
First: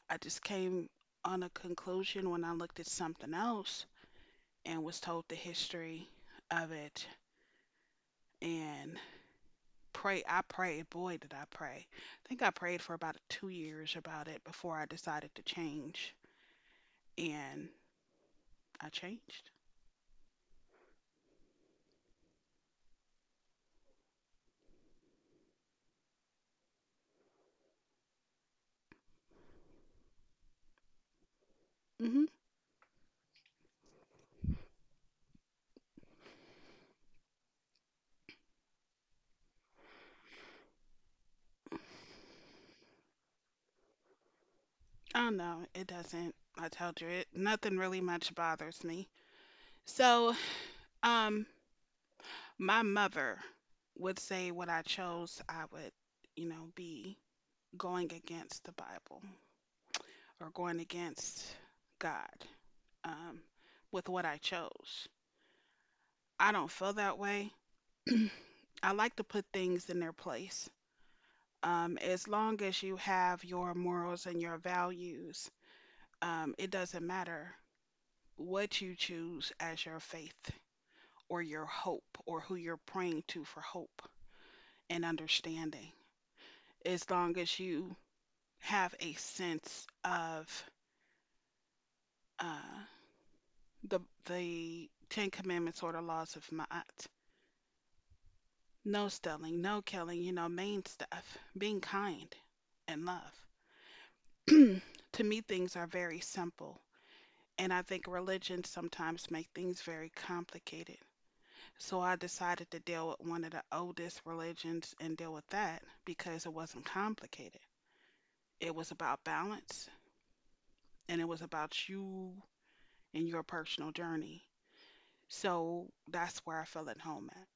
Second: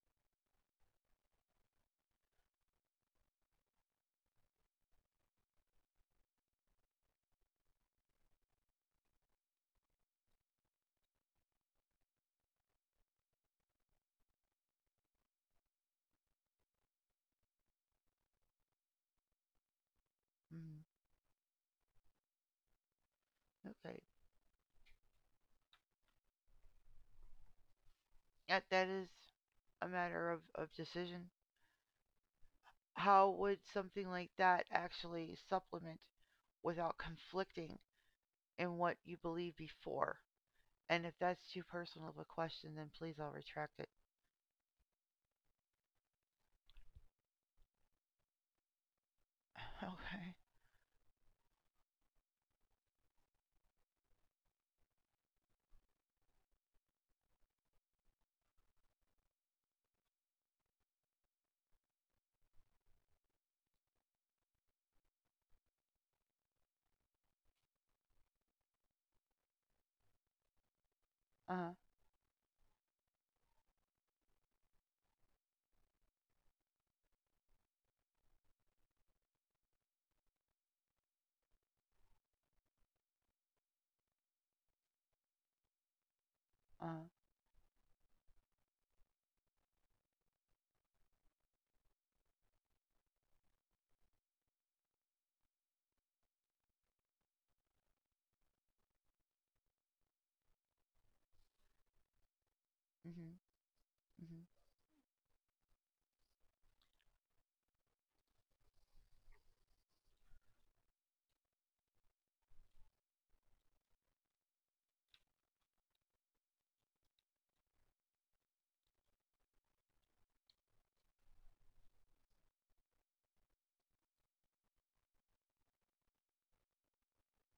[SPEAKER 2] I just came on a conclusion when I looked at something else and was told the history of it and pray I prayed, boy did I pray. I think I prayed for about 2 years about it before I decided to change, and I changed.
[SPEAKER 1] Mhm. Okay. That is a matter of decision.
[SPEAKER 2] Hmm.
[SPEAKER 1] How would something like that actually supplement without conflicting in what you believed before? And if that's too personal of a question, then please I'll retract it.
[SPEAKER 2] Oh no, it doesn't. I told you it nothing really much bothers me.
[SPEAKER 1] [LAUGHS] Okay.
[SPEAKER 2] So, um my mother would say what I chose, I would, you know, be going against the Bible or going against God, um, with what I chose. I don't feel that way. [CLEARS THROAT] I like to put things in their place.
[SPEAKER 1] Uh huh.
[SPEAKER 2] As long as you have your morals and your values, it doesn't matter what you choose as your faith or your hope or who you're praying to for hope and understanding.
[SPEAKER 1] Uh
[SPEAKER 2] As long as you have a sense of uh, the the Ten Commandments or the laws of Ma'at. No stealing, no killing, you know, main stuff. Being kind and
[SPEAKER 1] huh.
[SPEAKER 2] love.
[SPEAKER 1] Mhm.
[SPEAKER 2] [CLEARS THROAT] To me, things are very simple, and I think religions sometimes make things very complicated. So I decided to deal with one of the oldest religions and deal with that because it wasn't complicated. It was about balance, and it was about you and your personal journey. So that's where I feel at home at.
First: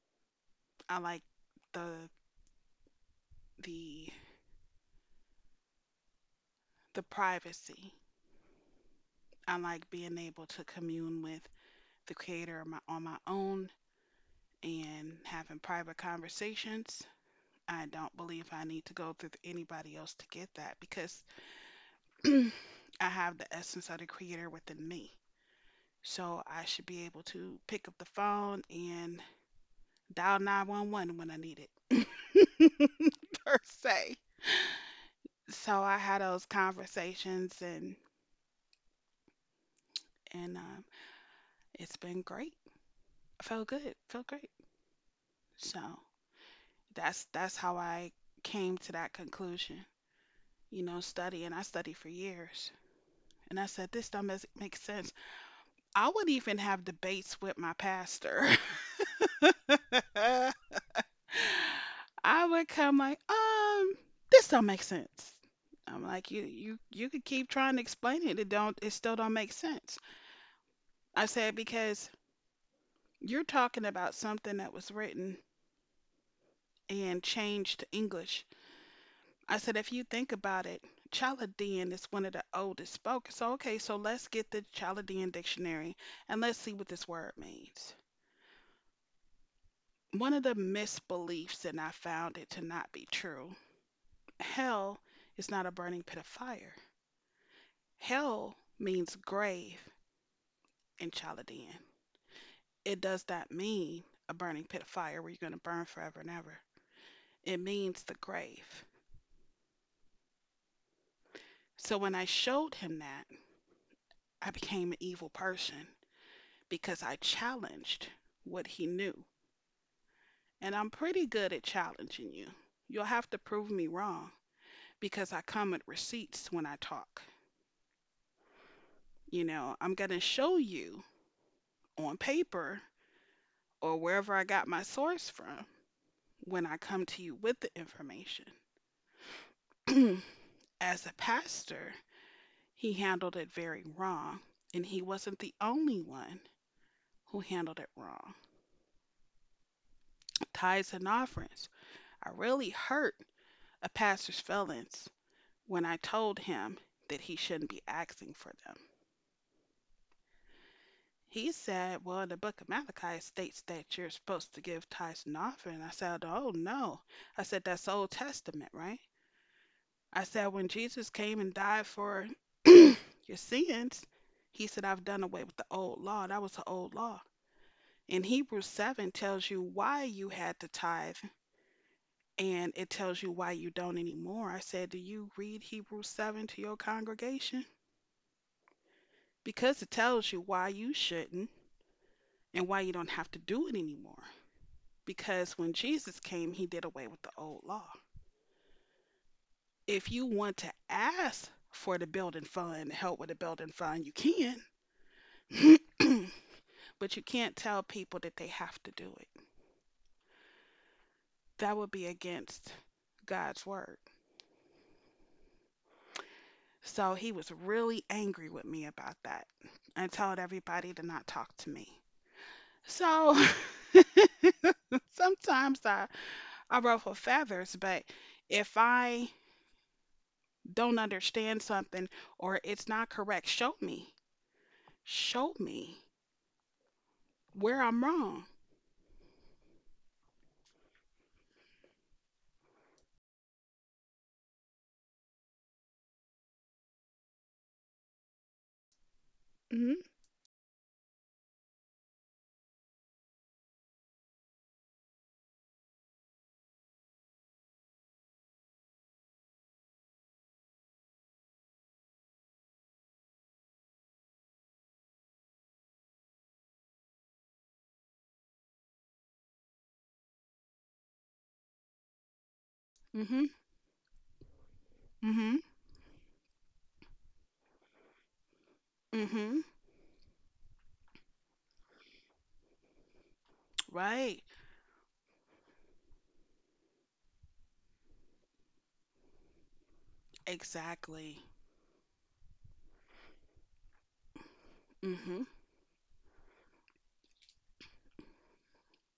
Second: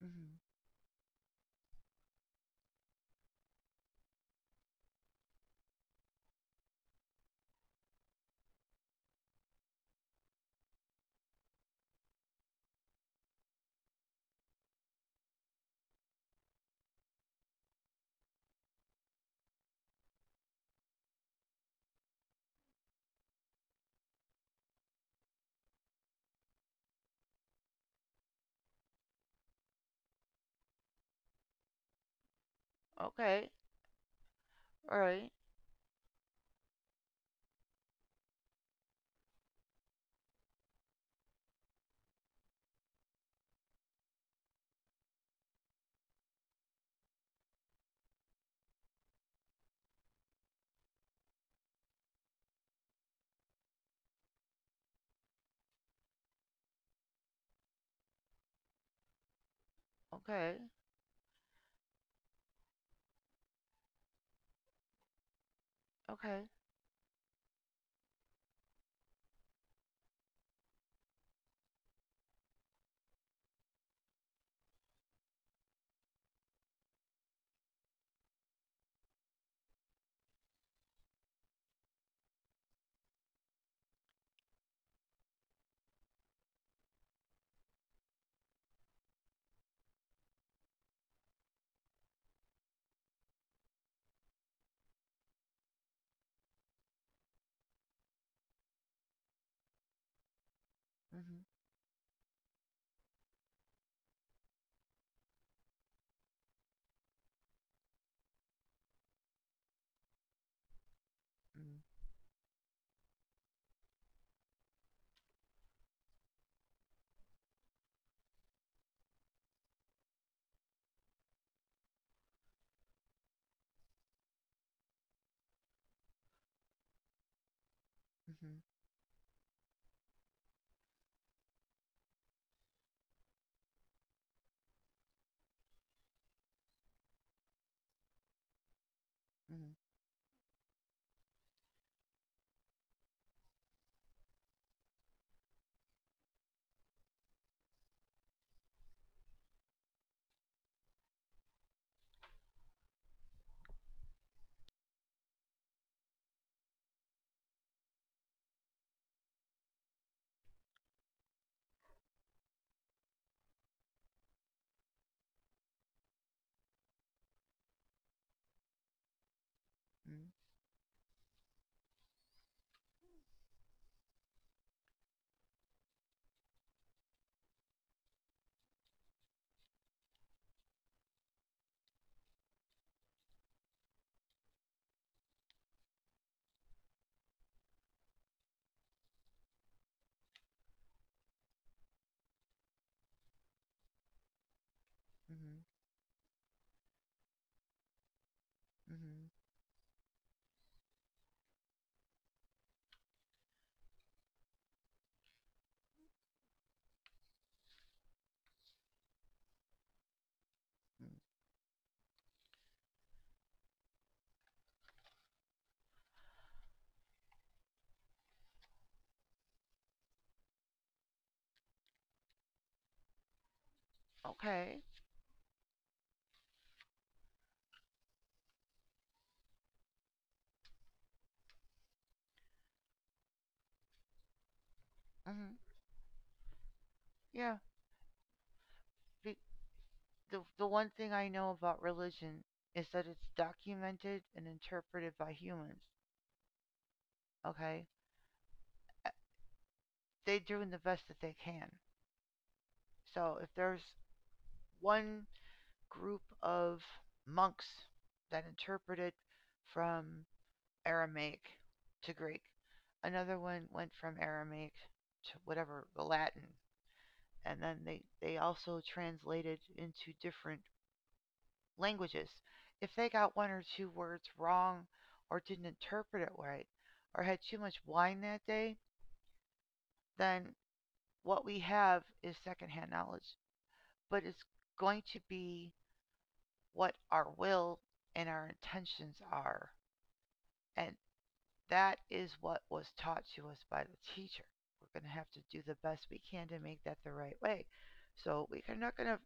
[SPEAKER 1] Mhm.
[SPEAKER 2] I like the the the privacy. I like being able to commune with the creator on on my own and having private conversations. I don't believe I need to go through anybody else to get that because [CLEARS THROAT] I have the essence of the creator within me. So I should be able to pick up the phone and dial 911 when I need it, [LAUGHS]
[SPEAKER 1] Okay.
[SPEAKER 2] per se.
[SPEAKER 1] All right.
[SPEAKER 2] So I had those conversations and and um, it's been great. I felt good. Felt great. So that's how I came to that conclusion. You know, study and I studied for years. And I said, this don't make sense. I would even have debates with my pastor.
[SPEAKER 1] Okay.
[SPEAKER 2] [LAUGHS] I would come like, this don't make sense. I'm like, you
[SPEAKER 1] Okay.
[SPEAKER 2] you you could keep trying to explain it. It don't it still don't make sense. I said because you're talking about something that was written and changed to English. I said, if you think about it, Chaldean is one of the oldest spoken. So, okay, so let's get the Chaldean dictionary and let's see what this word means. One of the misbeliefs, and I found it to not be true, hell is not a burning pit of fire. Hell means grave in
[SPEAKER 1] Mhm.
[SPEAKER 2] Chaldean. It does not mean a burning pit of fire where you're going to burn forever and ever. It means the grave.
[SPEAKER 1] Mhm.
[SPEAKER 2] So when I showed him that, I became an evil person because I challenged what he knew. And I'm pretty good at challenging you. You'll have to prove me wrong because I come with receipts when I talk.
[SPEAKER 1] Mhm.
[SPEAKER 2] You know, I'm going to show you on paper or wherever I got my source from when I come to you with the information.
[SPEAKER 1] Mhm.
[SPEAKER 2] [CLEARS THROAT] As a pastor, he handled it very wrong, and he wasn't the only one who handled it wrong. Tithes and offerings. I really hurt a pastor's feelings when I told him that he shouldn't be asking for them. He said, "Well, in the book of Malachi, it states that you're supposed to give tithes and offering." I said, "Oh, no." I said, "That's Old Testament, right? I
[SPEAKER 1] Mhm.
[SPEAKER 2] said, when Jesus came and died for [CLEARS THROAT] your sins, he said, I've done away with the old law. That was the old law. And Hebrews 7 tells you why you had to tithe, and it tells you why you don't anymore." I said, "Do you read Hebrews 7 to your congregation? Because it tells you why you shouldn't and why you don't have to do it anymore. Because
[SPEAKER 1] Mhm.
[SPEAKER 2] when Jesus came, he did away with the old law.
[SPEAKER 1] Mhm.
[SPEAKER 2] If you want to ask for the building fund, help with the building fund, you can, [CLEARS THROAT] but you can't tell people that they have to do it.
[SPEAKER 1] Mhm.
[SPEAKER 2] That would be against God's word." So he was really angry with me about that and told everybody to not talk to me. So [LAUGHS]
[SPEAKER 1] Okay.
[SPEAKER 2] sometimes I ruffle feathers, but if I don't understand something or it's not correct, show me. Show
[SPEAKER 1] Mhm.
[SPEAKER 2] me
[SPEAKER 1] Yeah.
[SPEAKER 2] where I'm wrong.
[SPEAKER 1] The, the one thing I know about religion is that it's documented and interpreted by humans. Okay. Uh,
[SPEAKER 2] Mm-hmm.
[SPEAKER 1] They're doing the best that they can. So if there's one group of monks that interpret it from Aramaic to Greek. Another one went from Aramaic to whatever the Latin, and then they also translated into different languages. If they got one
[SPEAKER 2] Mm-hmm.
[SPEAKER 1] or two words wrong, or
[SPEAKER 2] Mm-hmm.
[SPEAKER 1] didn't interpret it right, or had too much wine that day,
[SPEAKER 2] Mm-hmm.
[SPEAKER 1] then what we have is secondhand knowledge. But it's
[SPEAKER 2] Right.
[SPEAKER 1] going to be what our will and our intentions are. And
[SPEAKER 2] Exactly.
[SPEAKER 1] that is what was taught to us by the teacher. We're going to have to
[SPEAKER 2] Mm-hmm.
[SPEAKER 1] do the best we can to make that the right way. So we're not going to,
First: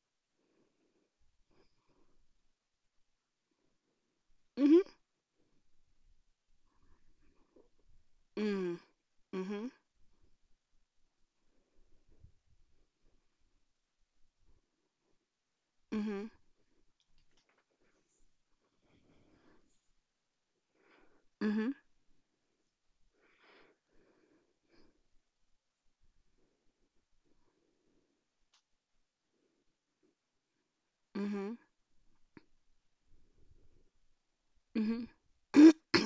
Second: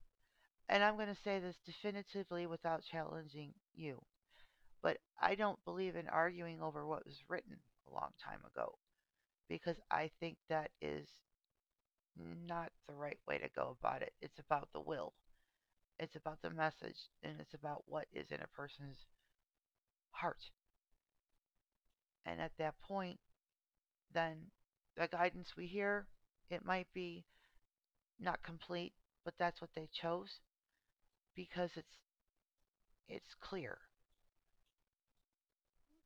[SPEAKER 1] and I'm going to say this definitively without challenging you,
[SPEAKER 2] Mm-hmm.
[SPEAKER 1] but I don't believe in arguing over what was written a long time ago
[SPEAKER 2] Mm. Mm-hmm. Mm.
[SPEAKER 1] because I think that is not the right way to go about it. It's about the will, it's
[SPEAKER 2] Hmm.
[SPEAKER 1] about the message, and it's about what is in a person's heart.
[SPEAKER 2] Mm-hmm.
[SPEAKER 1] And at that point, then the guidance we hear, it might be not complete, but that's what they chose
[SPEAKER 2] Mm-hmm.
[SPEAKER 1] because it's clear.
[SPEAKER 2] Mm-hmm. [CLEARS THROAT]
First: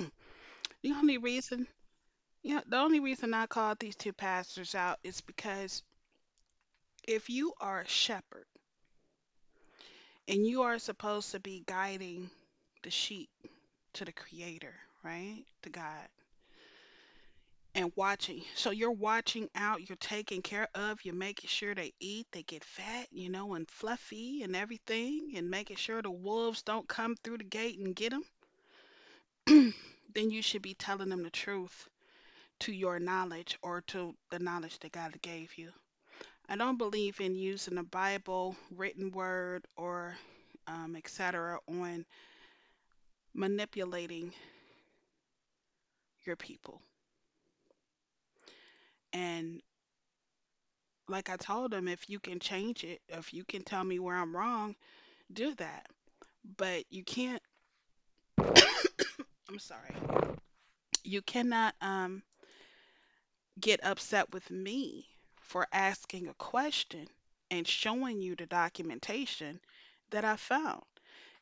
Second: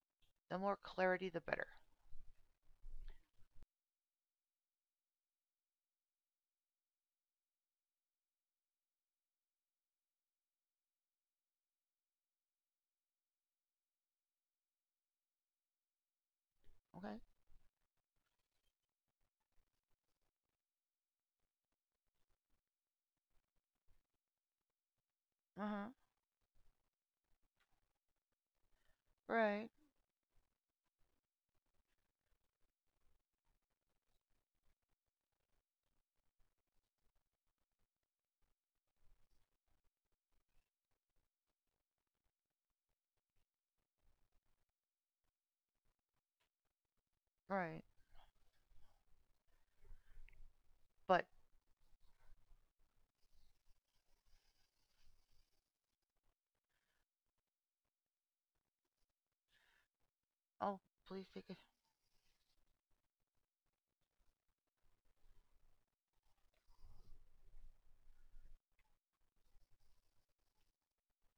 [SPEAKER 1] The more
[SPEAKER 2] The only
[SPEAKER 1] clarity, the better.
[SPEAKER 2] reason, yeah, the only reason I called these two pastors out is because if you are a shepherd, and you are supposed to be guiding the sheep to the creator, right? To God.
[SPEAKER 1] Okay.
[SPEAKER 2] And watching. So you're watching out, you're taking care of, you're making sure they eat, they get fat, you know, and fluffy and everything, and
[SPEAKER 1] Uh
[SPEAKER 2] making
[SPEAKER 1] huh.
[SPEAKER 2] sure the wolves don't come through the gate and get them. [CLEARS THROAT]
[SPEAKER 1] Right.
[SPEAKER 2] Then you should be telling them the truth to your knowledge or to the knowledge that God gave you. I don't believe in using the Bible, written word, or et cetera, on manipulating your people.
[SPEAKER 1] Right.
[SPEAKER 2] And
[SPEAKER 1] But
[SPEAKER 2] like I told them, if you can change it, if you can tell me where I'm wrong, do that. But you can't, I'm sorry,
[SPEAKER 1] oh,
[SPEAKER 2] you
[SPEAKER 1] please take it.
[SPEAKER 2] cannot get upset with me for asking a question and showing you the documentation that I found.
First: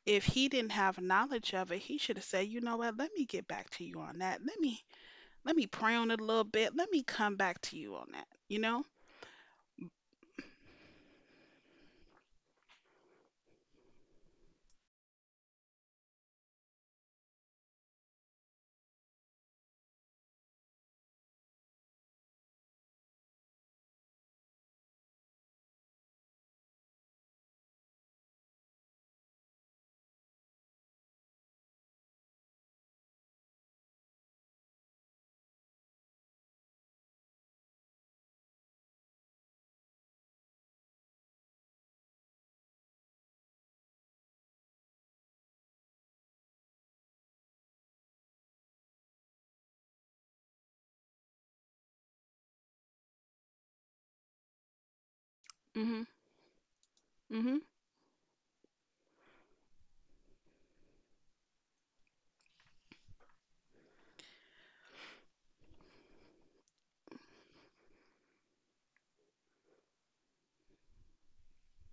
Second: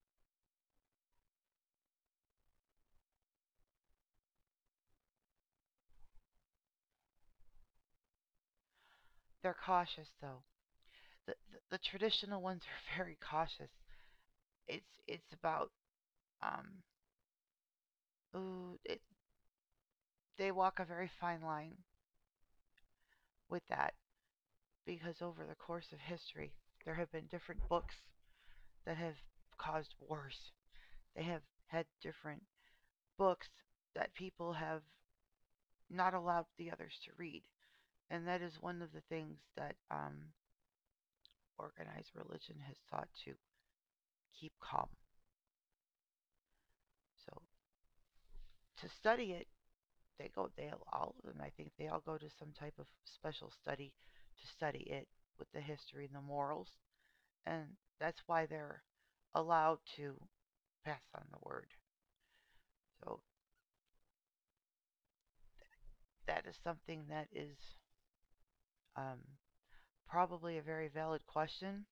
[SPEAKER 2] If he didn't have knowledge of it, he should have said, you know what, let me get back to you on that. Let me pray on it a little bit. Let me come back to you on that. You know?
[SPEAKER 1] They're cautious though. The traditional ones are [LAUGHS] very cautious. It's about, um ooh it, they walk a very fine line with that because over the course of history there have been different books that have caused wars. They have had different books that people have not allowed the others to read. And that is one of the things that organized religion has sought to keep calm. So to study it, they go, they all of them, I think they all go to some type of special study to study it with the
[SPEAKER 2] Mm-hmm.
[SPEAKER 1] history and the morals.
[SPEAKER 2] Mm-hmm.
[SPEAKER 1] And that's why they're allowed to pass on the word. So that is something that is um, probably a very valid question,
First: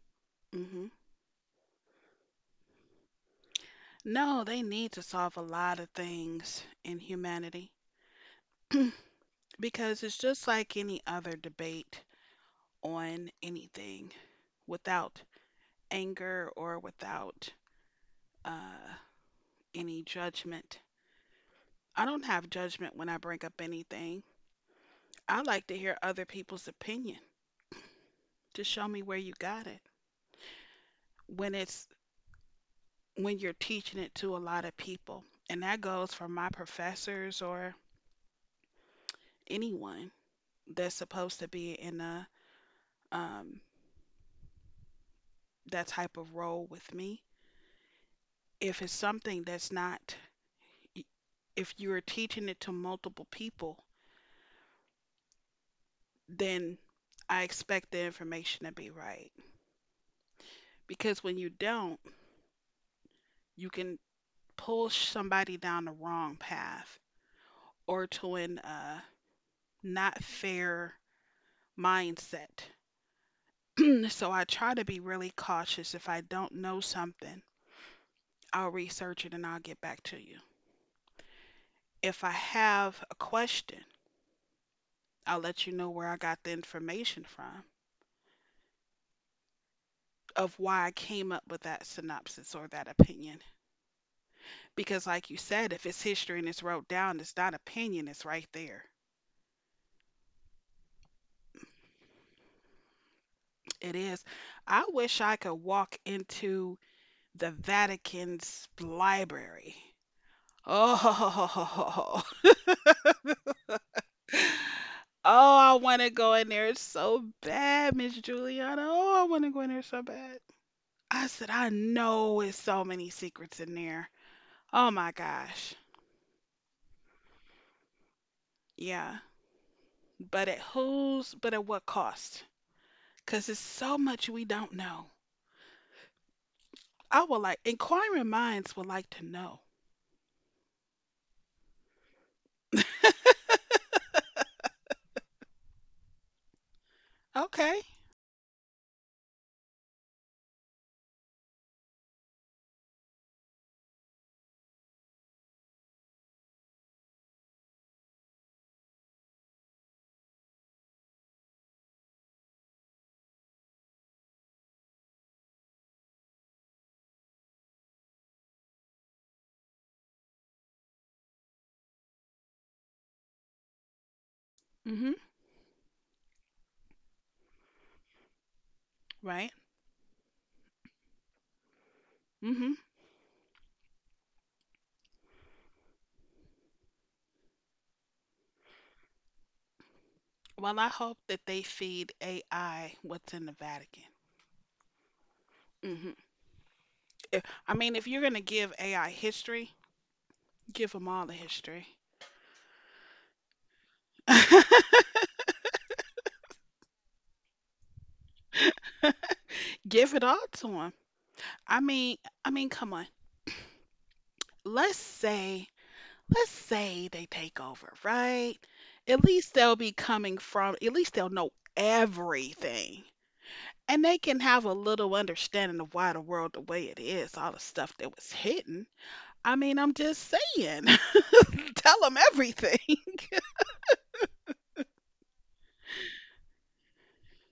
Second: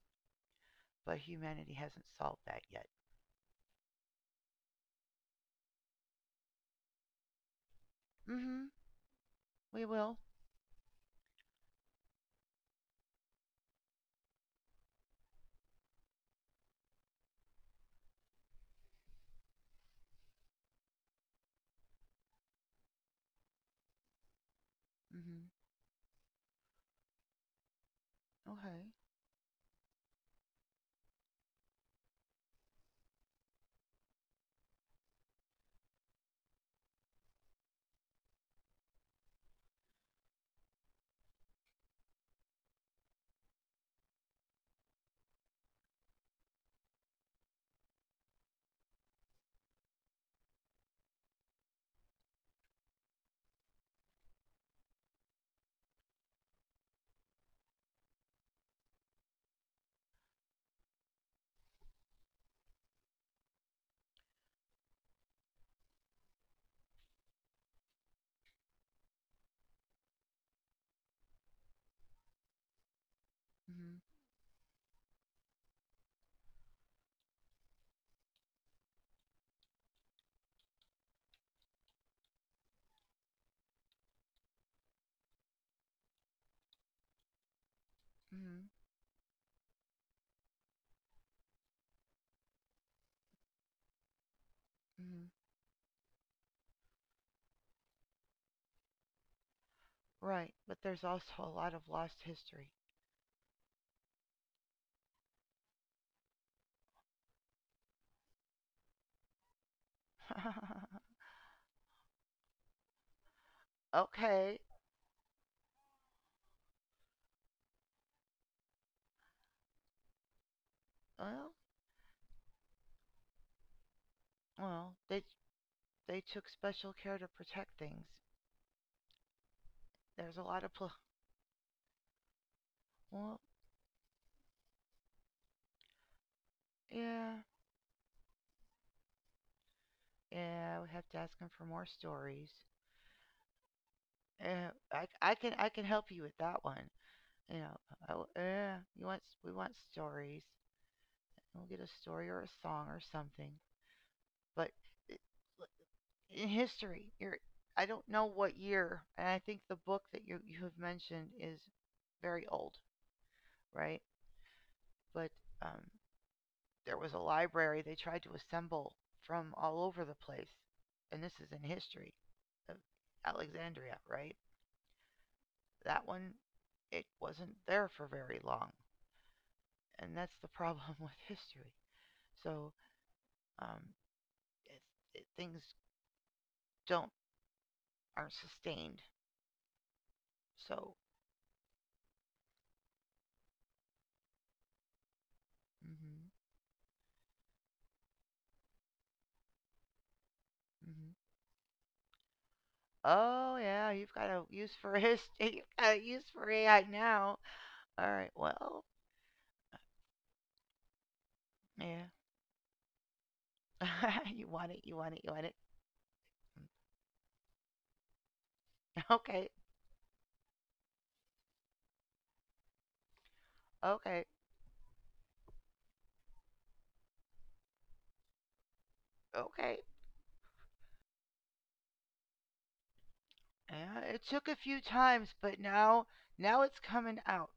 [SPEAKER 2] Mm-hmm.
[SPEAKER 1] but humanity hasn't solved that yet.
[SPEAKER 2] No, they need to solve a lot of things in humanity
[SPEAKER 1] Mm hmm.
[SPEAKER 2] [CLEARS THROAT]
[SPEAKER 1] We
[SPEAKER 2] because
[SPEAKER 1] will.
[SPEAKER 2] it's just like any other debate on anything without anger or without uh, any judgment. I don't have judgment when I bring up anything.
[SPEAKER 1] Mm
[SPEAKER 2] I
[SPEAKER 1] hmm.
[SPEAKER 2] like to hear other people's opinion to show
[SPEAKER 1] Okay.
[SPEAKER 2] me where you got it when it's when you're teaching it to a lot of people. And that goes for my professors or anyone that's supposed to be in a, um, that type of role with me. If it's something that's not, if you're teaching it to multiple people, then I expect the information to be right. Because when you don't, you can pull somebody down the wrong path or to an not fair mindset.
[SPEAKER 1] Mhm.
[SPEAKER 2] So I try to be really cautious. If I don't know something, I'll research it and I'll get back to you. If I have a question, I'll let you know where I got the information from,
[SPEAKER 1] Mhm.
[SPEAKER 2] of why I came up with that synopsis or that opinion. Because,
[SPEAKER 1] Mhm.
[SPEAKER 2] like you said, if it's history and it's wrote down, it's not opinion, it's right there.
[SPEAKER 1] Right, but there's also a lot of lost history.
[SPEAKER 2] It is. I wish I could walk into the Vatican's library. [LAUGHS]
[SPEAKER 1] [LAUGHS]
[SPEAKER 2] Oh, oh,
[SPEAKER 1] Okay.
[SPEAKER 2] I want to go in there so bad, Miss Juliana. Oh, I want to go in there so bad. I
[SPEAKER 1] Well,
[SPEAKER 2] said, I know there's so many secrets in there.
[SPEAKER 1] well,
[SPEAKER 2] Oh my
[SPEAKER 1] they
[SPEAKER 2] gosh.
[SPEAKER 1] they took special care to protect things.
[SPEAKER 2] Yeah.
[SPEAKER 1] There's a lot of pl-
[SPEAKER 2] But at what cost?
[SPEAKER 1] Well,
[SPEAKER 2] Because it's so much we don't know. I
[SPEAKER 1] yeah,
[SPEAKER 2] would like, inquiring minds would like to know.
[SPEAKER 1] yeah. We have to ask them for more stories.
[SPEAKER 2] [LAUGHS]
[SPEAKER 1] Yeah, I can help you with that one. You know,
[SPEAKER 2] Okay.
[SPEAKER 1] I w yeah. We want stories. We'll get a story or a song or something. But it, in history. I don't know what year, and I think the book that you have mentioned is very old, right? But um, there was a library they tried to assemble from all over the place, and this is in history of Alexandria, right?
[SPEAKER 2] Mm-hmm.
[SPEAKER 1] That one, it wasn't there for very long,
[SPEAKER 2] Right.
[SPEAKER 1] and that's the [LAUGHS] problem with history. So
[SPEAKER 2] Mm-hmm.
[SPEAKER 1] um, it, things don't aren't sustained.
[SPEAKER 2] Well,
[SPEAKER 1] So.
[SPEAKER 2] I hope that they feed AI what's in the Vatican. Mm-hmm.
[SPEAKER 1] Hmm.
[SPEAKER 2] If, I mean, if you're gonna give AI history, give them all the history.
[SPEAKER 1] Oh yeah, you've got a use for his,
[SPEAKER 2] [LAUGHS]
[SPEAKER 1] [LAUGHS] you've got a use for AI now. All right, well,
[SPEAKER 2] Give it all to them. I
[SPEAKER 1] yeah.
[SPEAKER 2] mean, I mean, come on.
[SPEAKER 1] [LAUGHS] You want it, you
[SPEAKER 2] Let's
[SPEAKER 1] want it, you want it.
[SPEAKER 2] say, let's say they take over, right?
[SPEAKER 1] [LAUGHS]
[SPEAKER 2] At
[SPEAKER 1] Okay,
[SPEAKER 2] least they'll be coming from. At least they'll know everything. And they
[SPEAKER 1] okay,
[SPEAKER 2] can have a little understanding of why the world the way it is, all the stuff that was hidden. I
[SPEAKER 1] okay.
[SPEAKER 2] mean, I'm just saying, [LAUGHS] tell them everything. [LAUGHS]
[SPEAKER 1] Yeah, it took a few times, but now it's coming out,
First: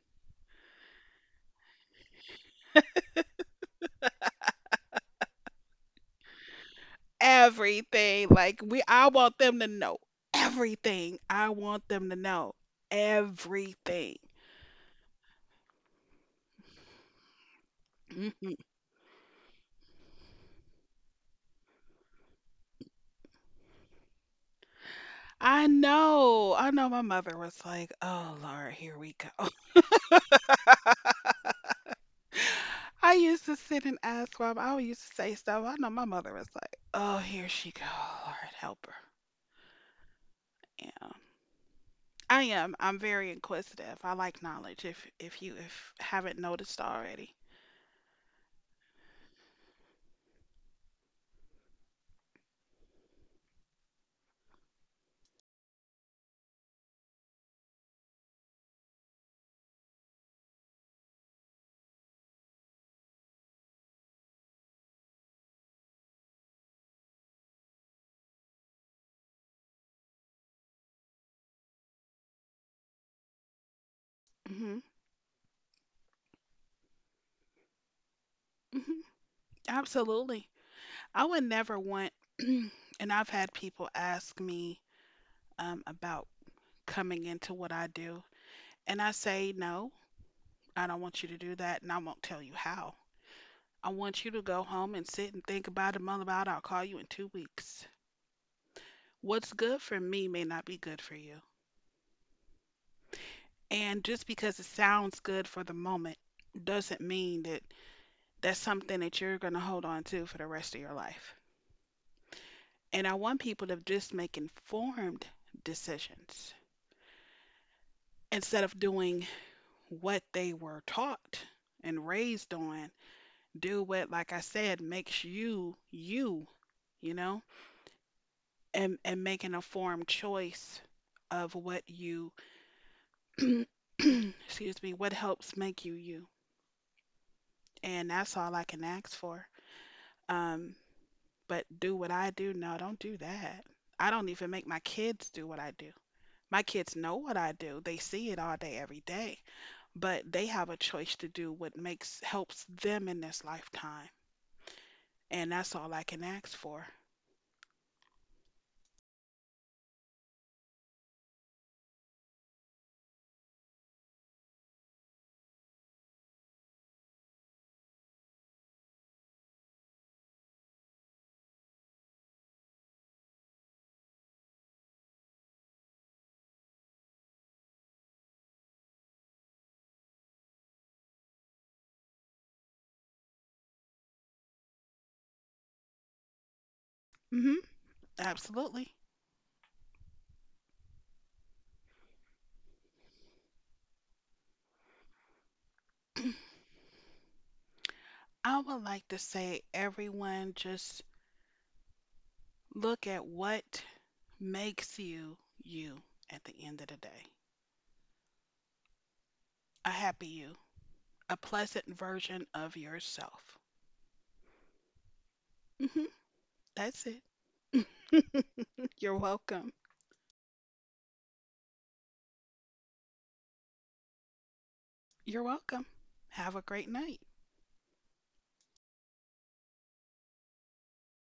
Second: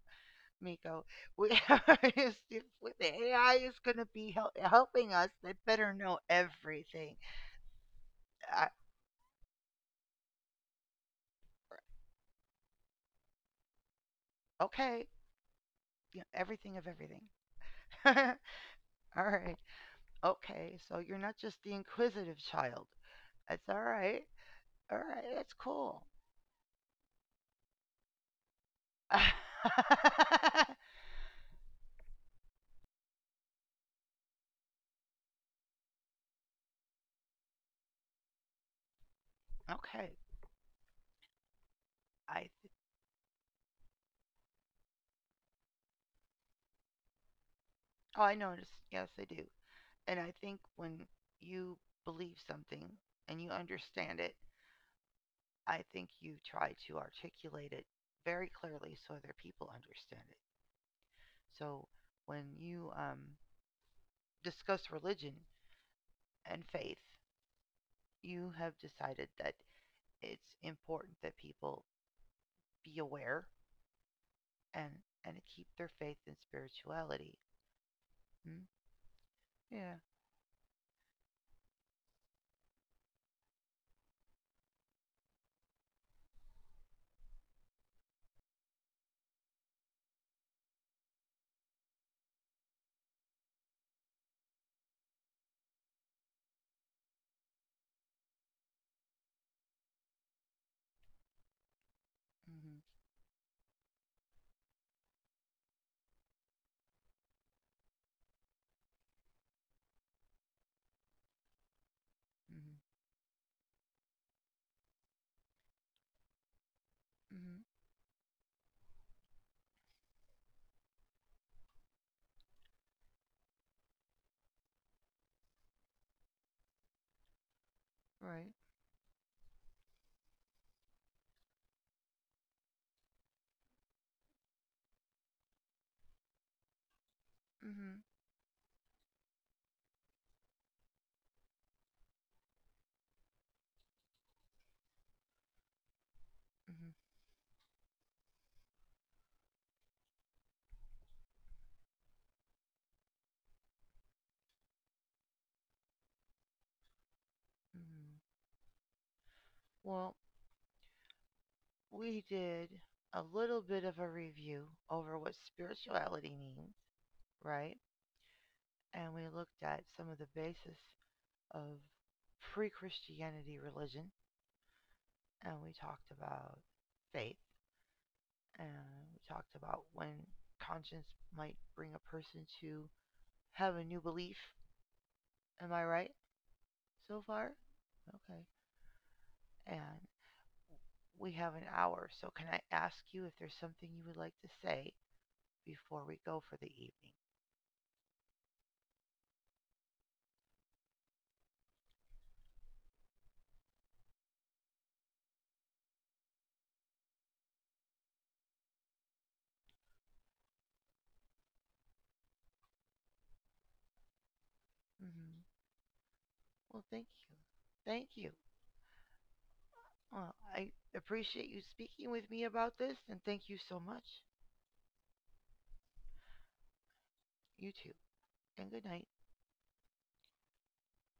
[SPEAKER 1] Miko. We [LAUGHS] if the AI is gonna be helping us. They better know everything.
[SPEAKER 2] Everything.
[SPEAKER 1] I,
[SPEAKER 2] I want them to know everything. I want them to know everything.
[SPEAKER 1] okay, yeah, everything of everything.
[SPEAKER 2] Hmm.
[SPEAKER 1] [LAUGHS] All right, okay. So you're not just the inquisitive child. That's all right. All right, that's
[SPEAKER 2] I
[SPEAKER 1] cool.
[SPEAKER 2] know, I know. My mother was like, "Oh Lord, here we
[SPEAKER 1] [LAUGHS]
[SPEAKER 2] go."
[SPEAKER 1] Okay.
[SPEAKER 2] [LAUGHS] I used to sit and ask mom. I used to say stuff. I know my mother was like, "Oh, here she go. Lord, help her." Yeah. I
[SPEAKER 1] I
[SPEAKER 2] am. I'm very inquisitive. I like knowledge. If you if haven't noticed already.
[SPEAKER 1] oh I noticed. Yes, I do. And I think when you believe something and you understand it, I think you try to articulate it very clearly so other people understand it. So when you discuss religion and faith, you have decided that it's important that people be aware
[SPEAKER 2] Hmm.
[SPEAKER 1] and and keep their faith and spirituality. Mm?
[SPEAKER 2] Hmm.
[SPEAKER 1] Yeah.
[SPEAKER 2] Absolutely. I would never want. [CLEARS THROAT] And I've had people ask me, about coming into what I do, and I say no. I don't want you to do that, and I won't tell you how. I want you to go home and sit and think about it, mull about it. I'll call you in 2 weeks. What's good for me may not be good for you.
[SPEAKER 1] Hmm.
[SPEAKER 2] And just because it sounds good for the moment doesn't mean that that's something that you're going to hold on to for the rest of your life.
[SPEAKER 1] Mm-hmm.
[SPEAKER 2] And I want people to just make informed decisions
[SPEAKER 1] Hmm.
[SPEAKER 2] instead of doing what they were taught and raised on. Do what, like I said, makes you you, you know,
[SPEAKER 1] Right.
[SPEAKER 2] and make an informed choice of what you, [CLEARS THROAT] excuse me, what helps make you you.
[SPEAKER 1] Mm-hmm.
[SPEAKER 2] And that's all I can ask for. Um, but do what I do? No, don't do that. I don't even make my kids do what I do. My
[SPEAKER 1] Mm-hmm.
[SPEAKER 2] kids know what I do. They see it all day, every day, but they have a choice to do what makes helps them in this lifetime. And that's all I can ask for.
[SPEAKER 1] Hmm. Well, we did a little bit of a review over what spirituality means, right? And we looked at some of the basis of pre Christianity religion, and we talked about faith, and we talked about when conscience might bring a person to have a new belief. Am I right so far?
[SPEAKER 2] Hmm.
[SPEAKER 1] Okay.
[SPEAKER 2] Absolutely.
[SPEAKER 1] And we have an hour, so can I ask you if there's something you would like to say before we go for the evening?
[SPEAKER 2] [CLEARS THROAT] I would like to say everyone just look at what makes you you at the end of the day. A happy you, a pleasant version of yourself.
[SPEAKER 1] Hmm.
[SPEAKER 2] Hmm.
[SPEAKER 1] Well,
[SPEAKER 2] That's
[SPEAKER 1] thank you. Thank you.
[SPEAKER 2] it. [LAUGHS] You're welcome.
[SPEAKER 1] Well, I appreciate you speaking with me about this, and thank you so much.
[SPEAKER 2] You're welcome. Have a great night.
[SPEAKER 1] You too. And good night.